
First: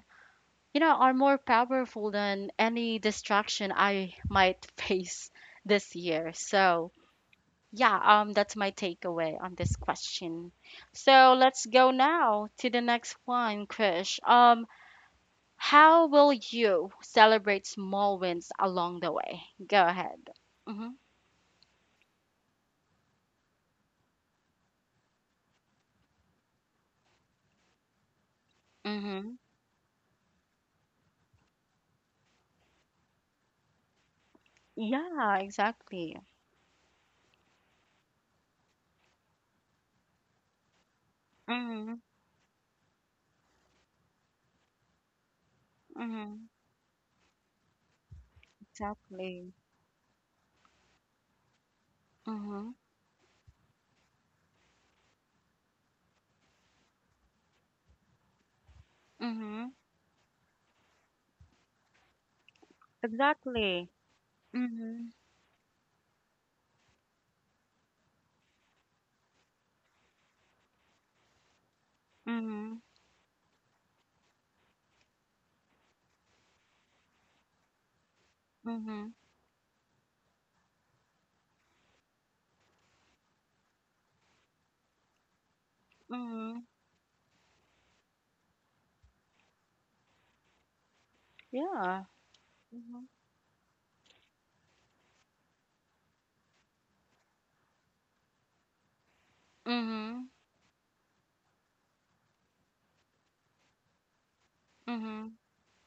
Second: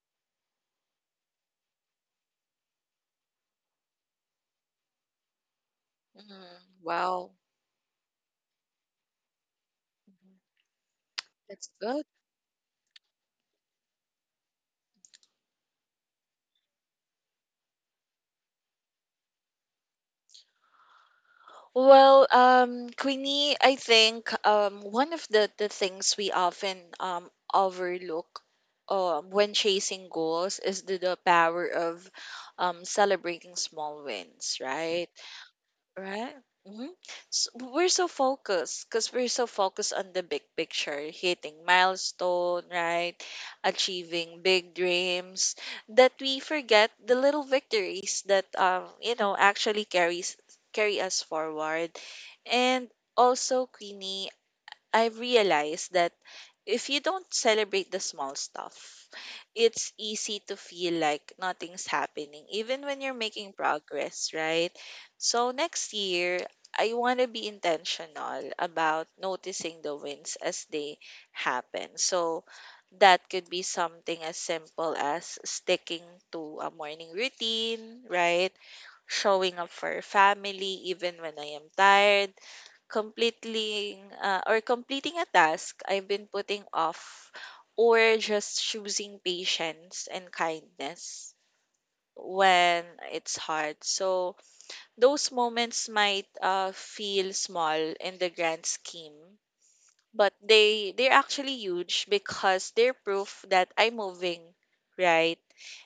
Speaker 1: you know, are more powerful than any distraction I might face this year.
Speaker 2: Mm-hmm.
Speaker 1: So,
Speaker 2: Wow.
Speaker 1: yeah, um, that's my takeaway on this
Speaker 2: Mhm.
Speaker 1: question. So let's
Speaker 2: That's
Speaker 1: go
Speaker 2: good.
Speaker 1: now to the next one, Krish. Um, how will you celebrate small wins along the way? Go ahead. Mm-hmm.
Speaker 2: Well, um, Queenie, I think um one of the the things we often um overlook um
Speaker 1: Mm-hmm.
Speaker 2: when chasing goals is the, the power of um celebrating small wins, right?
Speaker 1: Yeah, exactly.
Speaker 2: Right? hmm we're so focused, because we're so focused on the big picture, hitting
Speaker 1: Mm-hmm.
Speaker 2: milestone, right? Achieving big dreams, that we
Speaker 1: Mm-hmm.
Speaker 2: forget the little victories that um you know
Speaker 1: Exactly.
Speaker 2: actually carries carry us forward.
Speaker 1: Mm-hmm.
Speaker 2: And also, Queenie, I've realized that if you don't celebrate the small stuff,
Speaker 1: Mm-hmm.
Speaker 2: it's easy to feel like nothing's happening, even when you're making
Speaker 1: Exactly.
Speaker 2: progress, right?
Speaker 1: Mm-hmm.
Speaker 2: So next year, I want to be intentional about noticing the wins as they happen. So
Speaker 1: Mm-hmm.
Speaker 2: that could be something as simple as sticking to a morning routine, right?
Speaker 1: Mm-hmm.
Speaker 2: Showing up for your family even when I am tired completely, uh, or completing a task I've been
Speaker 1: Mm-hmm.
Speaker 2: putting off, or just choosing patience and kindness
Speaker 1: Yeah.
Speaker 2: when
Speaker 1: Mhm.
Speaker 2: it's hard. So those moments might uh, feel small in the grand scheme,
Speaker 1: Mhm.
Speaker 2: but they they're actually huge because they're proof that I'm moving,
Speaker 1: Mhm.
Speaker 2: right,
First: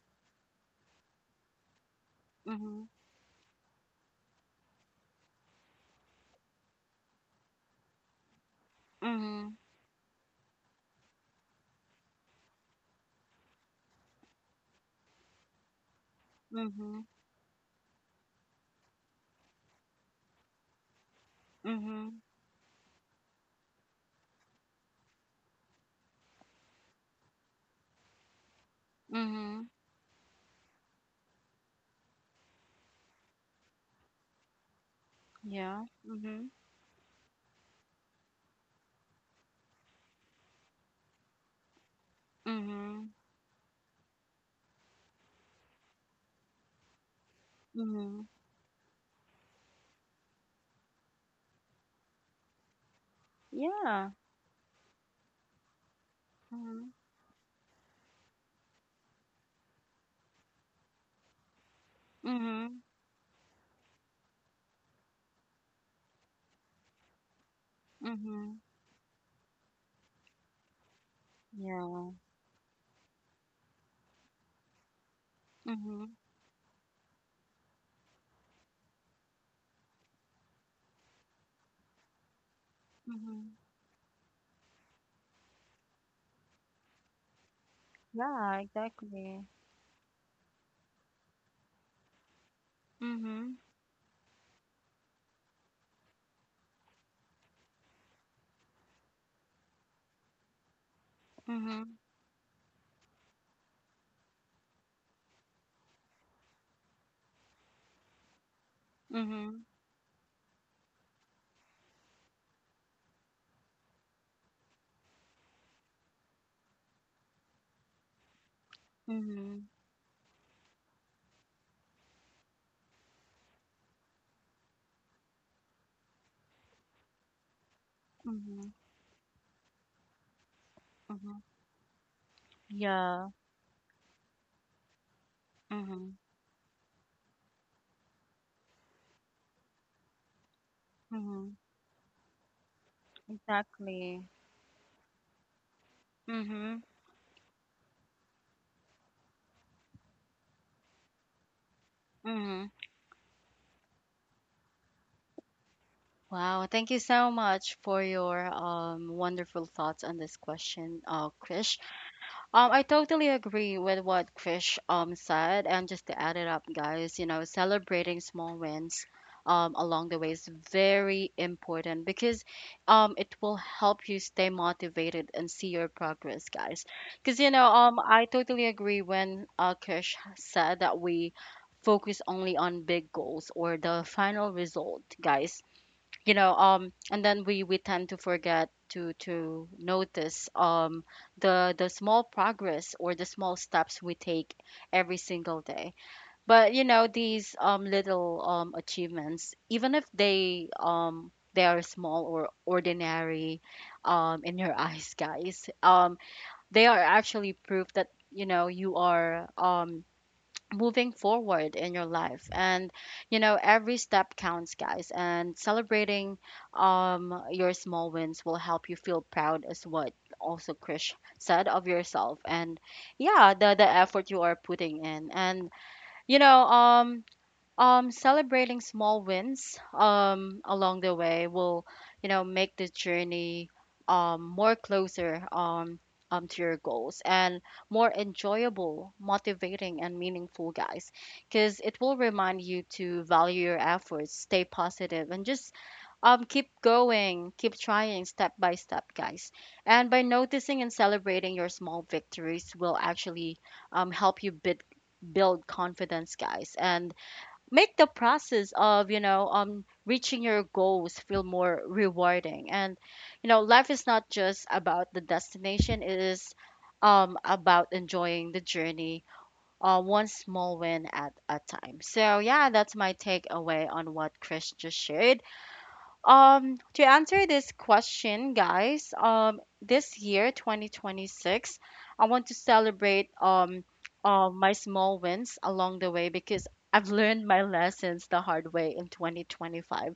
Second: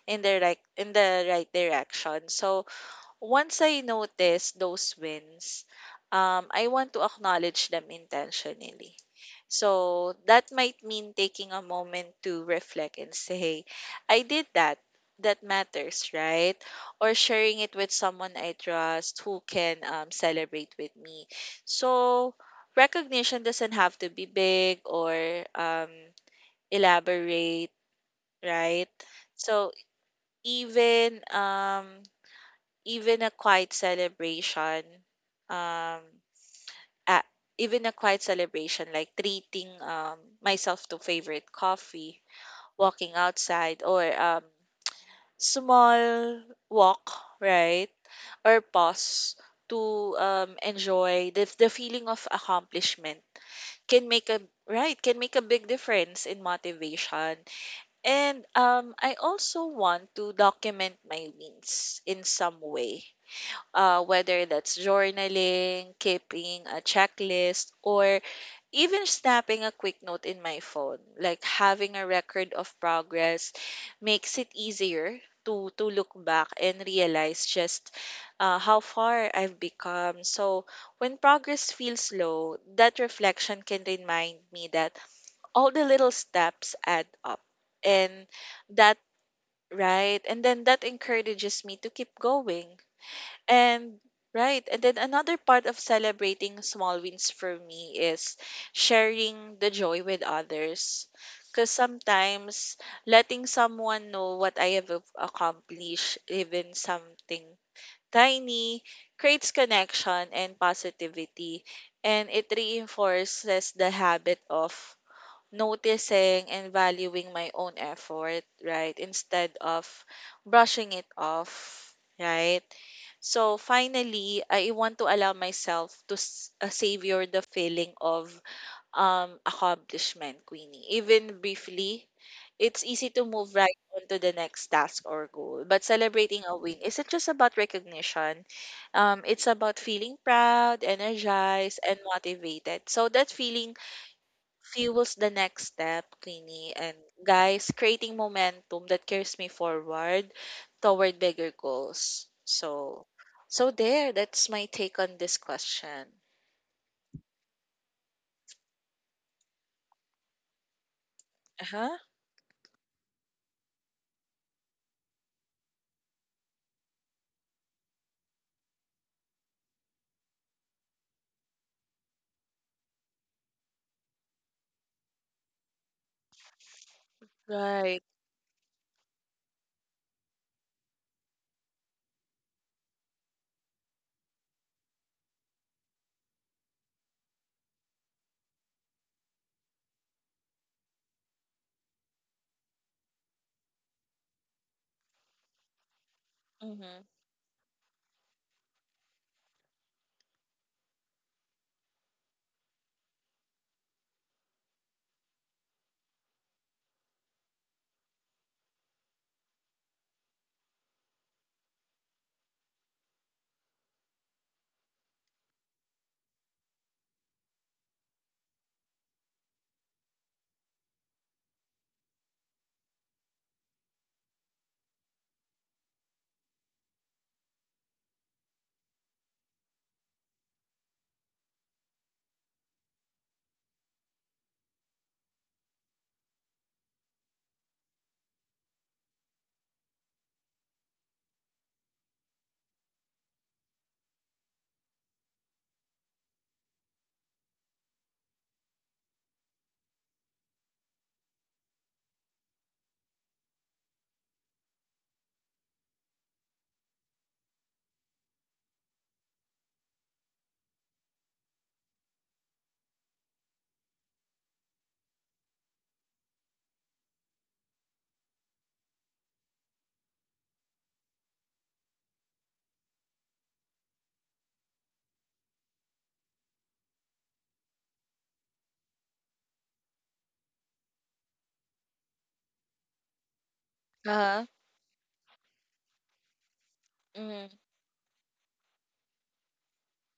Speaker 2: in the right in the right direction. So
Speaker 1: Mhm.
Speaker 2: once I notice those wins, um, I want to acknowledge them intentionally.
Speaker 1: Mhm.
Speaker 2: So that might mean taking a moment to reflect and say, I did that. That matters, right?
Speaker 1: Mhm.
Speaker 2: Or sharing it with someone I trust who can um, celebrate with me.
Speaker 1: Mhm.
Speaker 2: So recognition doesn't have to be big or um, elaborate, right? So
Speaker 1: Mhm.
Speaker 2: even um, even a quiet celebration
Speaker 1: Yeah.
Speaker 2: um
Speaker 1: Mhm.
Speaker 2: uh, even a quiet celebration like treating um myself to favorite coffee, walking
Speaker 1: Mhm.
Speaker 2: outside, or um small walk, right,
Speaker 1: Mhm.
Speaker 2: or pause to um enjoy the, the feeling of accomplishment, can
Speaker 1: Yeah.
Speaker 2: make a right can make a big difference in
Speaker 1: Mhm.
Speaker 2: motivation. And um I also want to document my wins in some
Speaker 1: Mhm.
Speaker 2: way, uh, whether that's journaling, keeping a checklist, or
Speaker 1: Mhm.
Speaker 2: even snapping a quick note in my phone. Like having a
Speaker 1: Yeah.
Speaker 2: record of progress makes it easier to to look
Speaker 1: Mhm.
Speaker 2: back and realize just uh, how far I've become. So when progress feels slow, that
Speaker 1: Mhm.
Speaker 2: reflection can remind me that all the little steps add up, and
Speaker 1: Yeah,
Speaker 2: that
Speaker 1: exactly.
Speaker 2: right, and then that encourages me to keep going.
Speaker 1: Mhm.
Speaker 2: And right, and then Another part of celebrating small wins for me is sharing the joy with others. Because
Speaker 1: Mhm.
Speaker 2: sometimes letting someone know what I have ac- accomplished, even something tiny, creates
Speaker 1: Mhm.
Speaker 2: connection and positivity. And it reinforces the habit of noticing and valuing my own effort, right? Instead
Speaker 1: Mhm.
Speaker 2: of brushing it off, right? So finally, I want to allow myself to s- uh, savor the feeling of
Speaker 1: Mhm.
Speaker 2: um, accomplishment, Queenie. Even
Speaker 1: Mhm.
Speaker 2: briefly, it's easy to
Speaker 1: Yeah.
Speaker 2: move right on to the next task or goal. But
Speaker 1: Mhm.
Speaker 2: celebrating a win isn't just about recognition. Um, it's about feeling proud,
Speaker 1: Mhm.
Speaker 2: energized, and motivated. So that feeling
Speaker 1: Exactly.
Speaker 2: fuels the next step, Queenie.
Speaker 1: Mhm.
Speaker 2: And guys, creating momentum that carries me forward toward bigger goals.
Speaker 1: Mhm.
Speaker 2: So, so there, that's my take on this question.
Speaker 1: Wow, thank you so much for your um, wonderful thoughts on this question, uh,
Speaker 2: Uh
Speaker 1: Krish.
Speaker 2: huh.
Speaker 1: Um, I totally agree with what Krish um, said. And just to add it up, guys, you know, celebrating small wins um, along the way is very important because um, it will help you stay motivated and see your progress, guys. Because, you know, um,
Speaker 2: Right.
Speaker 1: I totally agree when uh, Krish said that we focus only on big goals or the final result, guys. You know um and then we we tend to forget to to notice um the the small progress or the small steps we take every single day. But, you
Speaker 2: Mm-hmm.
Speaker 1: know, these um little um achievements, even if they um they are small or ordinary um in your eyes, guys, um they are actually proof that, you know, you are um moving forward in your life. And, you know, every step counts, guys. And celebrating um your small wins will help you feel proud, as what also Krish said, of yourself and, yeah, the the effort you are putting in. And you know um um, Celebrating small wins um, along the way will, you know, make the journey um, more closer, um, um, to your goals, and more enjoyable, motivating, and meaningful, guys. Because it will remind you to value your efforts, stay positive, and just um, keep going, keep trying, step by step, guys. And by noticing and celebrating your small victories will actually um, help you bid, build confidence, guys, and make the process of, you know um reaching your goals, feel more rewarding. And, you know, life is not just about the destination, it is um about enjoying the journey, uh one small win at a time. So, yeah, that's my takeaway on what Chris just shared. Um, to answer this question, guys, um, this year, twenty twenty-six, I want to celebrate, um,
Speaker 2: Uh huh.
Speaker 1: uh, my small wins along the way, because I've learned
Speaker 2: Mm-hmm.
Speaker 1: my lessons the hard way in twenty twenty-five.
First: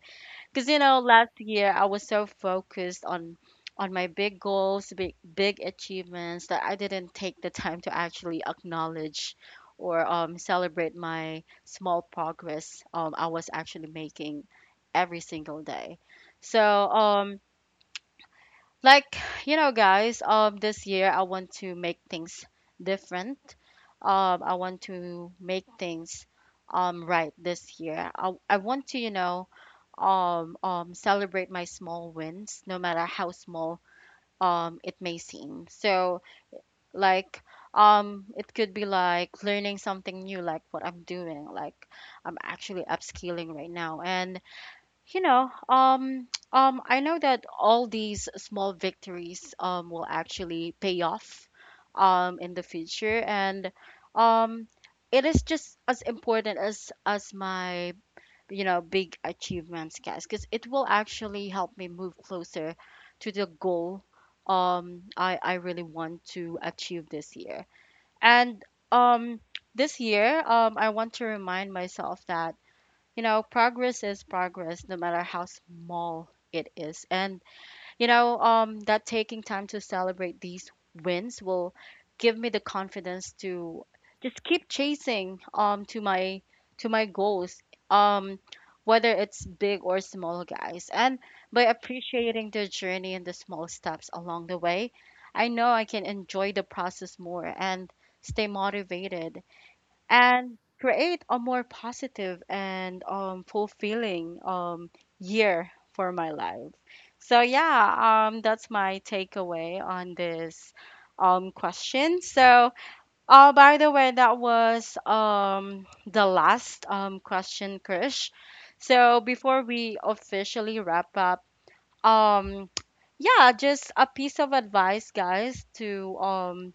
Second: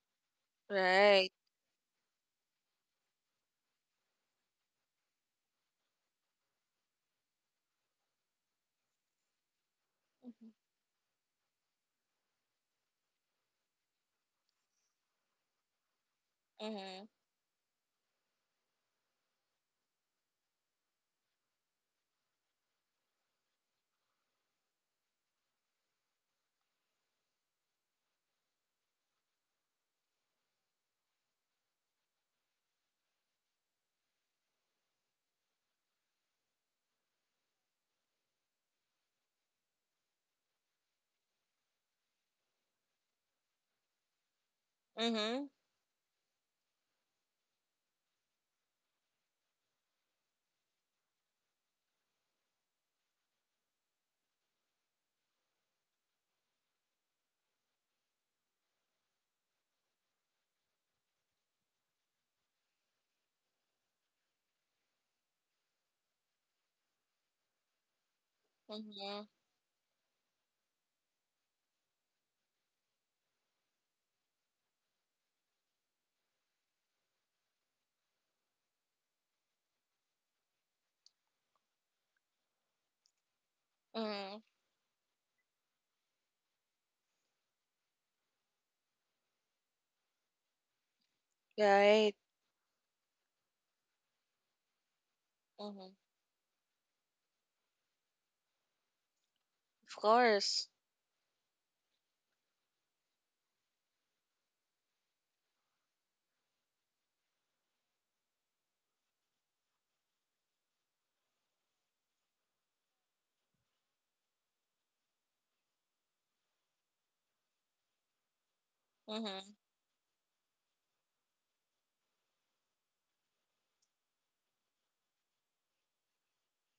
Speaker 1: Because, you know, last
Speaker 2: Right.
Speaker 1: year I was so focused on on my big goals, big big achievements, that I didn't take the time to actually acknowledge or um,
Speaker 2: Mm-hmm.
Speaker 1: celebrate my small progress um, I was actually making every single day. So
Speaker 2: Mm-hmm.
Speaker 1: um, like, you know, guys, um, this year I want to make things different. Um, I want to make things um right this year. I I want to, you know, um um celebrate my small wins, no matter how small um it may seem. So, like, um, it could be like learning something new, like what I'm doing, like I'm actually upskilling right now, and, you know, um, um, I know that all these small victories um, will actually pay off um, in the future. And, um, it is just as important as as my, you know, big achievements, guys, because it will actually help me move closer to the goal um, I I really want to achieve this year. And
Speaker 2: Mm-hmm.
Speaker 1: um, this year, um, I want to remind myself that, you know, progress is progress, no matter how small it is. And, you know um that taking time to celebrate these wins will give me the confidence to
Speaker 2: Mm-hmm.
Speaker 1: just keep chasing um to my to my goals, um whether it's big or small, guys. And by
Speaker 2: Right.
Speaker 1: appreciating the journey and the small steps along the way, I know I
Speaker 2: Mm-hmm.
Speaker 1: can enjoy the process more, and stay motivated,
Speaker 2: Of
Speaker 1: and
Speaker 2: course.
Speaker 1: create a more positive and, um, fulfilling, um, year for my life. So, yeah, um, that's my takeaway on this um, question. So, uh, by the way, that was um, the last um, question, Krish. So,
Speaker 2: Mm-hmm.
Speaker 1: before we officially wrap up, um, yeah, just a piece of advice, guys, to um,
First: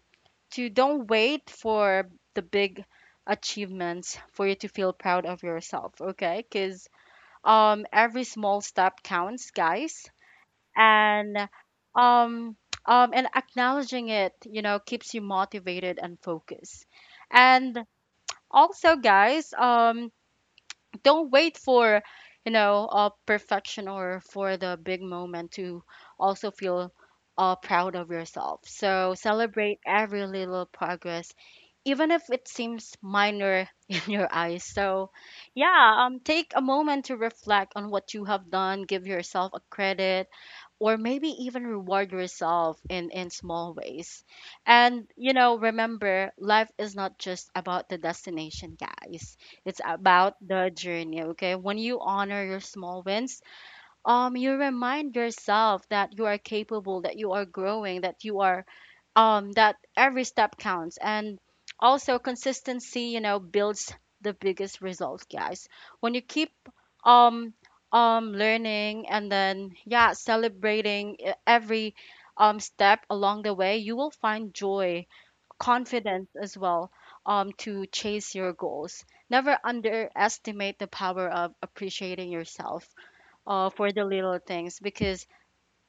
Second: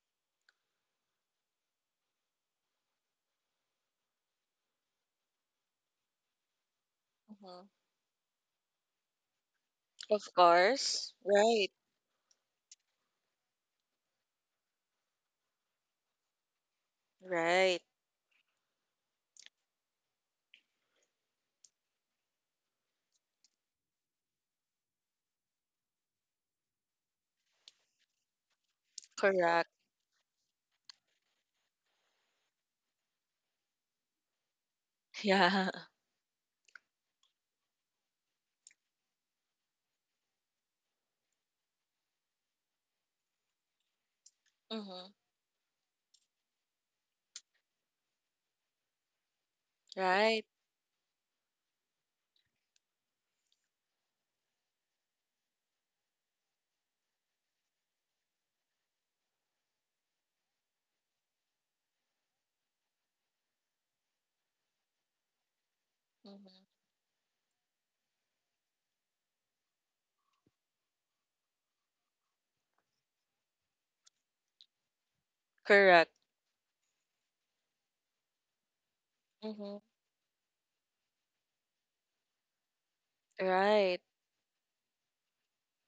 Speaker 1: to don't wait for the big achievements for you to feel proud of yourself, okay? Because
Speaker 2: Mm-hmm.
Speaker 1: um, every small step counts, guys.
Speaker 2: Of course.
Speaker 1: And
Speaker 2: Right.
Speaker 1: um, um, and acknowledging it, you know, keeps you motivated and focused. And
Speaker 2: Right.
Speaker 1: also, guys, um, don't wait for, you know, uh, perfection or for the big moment to also feel uh, proud of yourself. So
Speaker 2: Correct.
Speaker 1: celebrate every little progress, even if it seems minor in your eyes. So,
Speaker 2: Yeah.
Speaker 1: yeah, um, take a moment to reflect on what you have done, give yourself a credit, or maybe even reward yourself in, in small ways. And,
Speaker 2: Mm-hmm.
Speaker 1: you know, remember, life is not just about the destination, guys. It's about
Speaker 2: Right.
Speaker 1: the journey, okay? When you honor your small wins, um, you remind yourself that you are capable, that you are growing, that you are um that every step counts. And also consistency, you know, builds the biggest result, guys. When you keep um um learning, and then, yeah, celebrating e- every um step along the way, you will find joy,
Speaker 2: Correct.
Speaker 1: confidence as well, um to chase your goals. Never
Speaker 2: Mhm.
Speaker 1: underestimate the power of appreciating yourself uh, for
Speaker 2: Right.
Speaker 1: the little things, because,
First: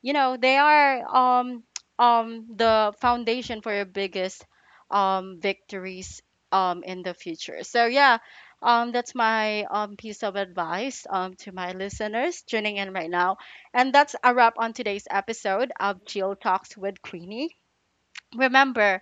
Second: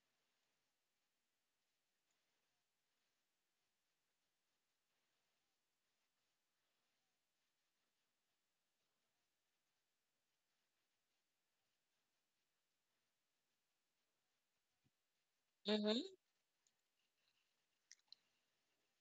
Speaker 1: you know, they are um um the foundation for your biggest um victories um in the future. So, yeah, um that's my um piece of advice um to my listeners tuning in right now. And that's a wrap on today's episode
Speaker 2: Mhm.
Speaker 1: of Chill Talks with Queenie. Remember,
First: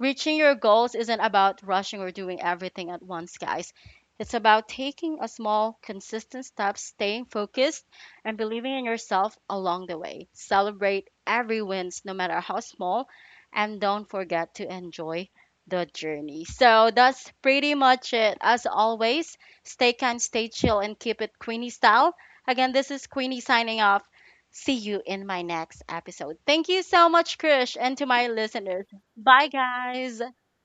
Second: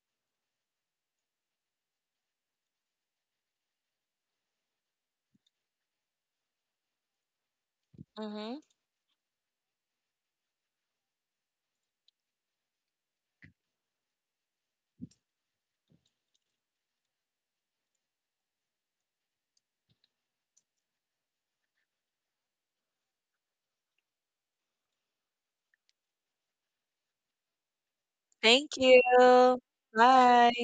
Speaker 1: reaching your goals isn't about rushing or doing everything at once, guys. It's about taking a small, consistent step, staying focused, and
Speaker 2: Mhm.
Speaker 1: believing in yourself along the way. Celebrate every wins, no matter how small, and don't forget to enjoy the journey. So that's pretty much it. As always, stay kind, stay chill, and keep it Queenie style. Again, this is Queenie signing off. See you in my next episode. Thank you so much, Krish, and to my
Speaker 2: Thank
Speaker 1: listeners.
Speaker 2: you.
Speaker 1: Bye, guys.
Speaker 2: Bye.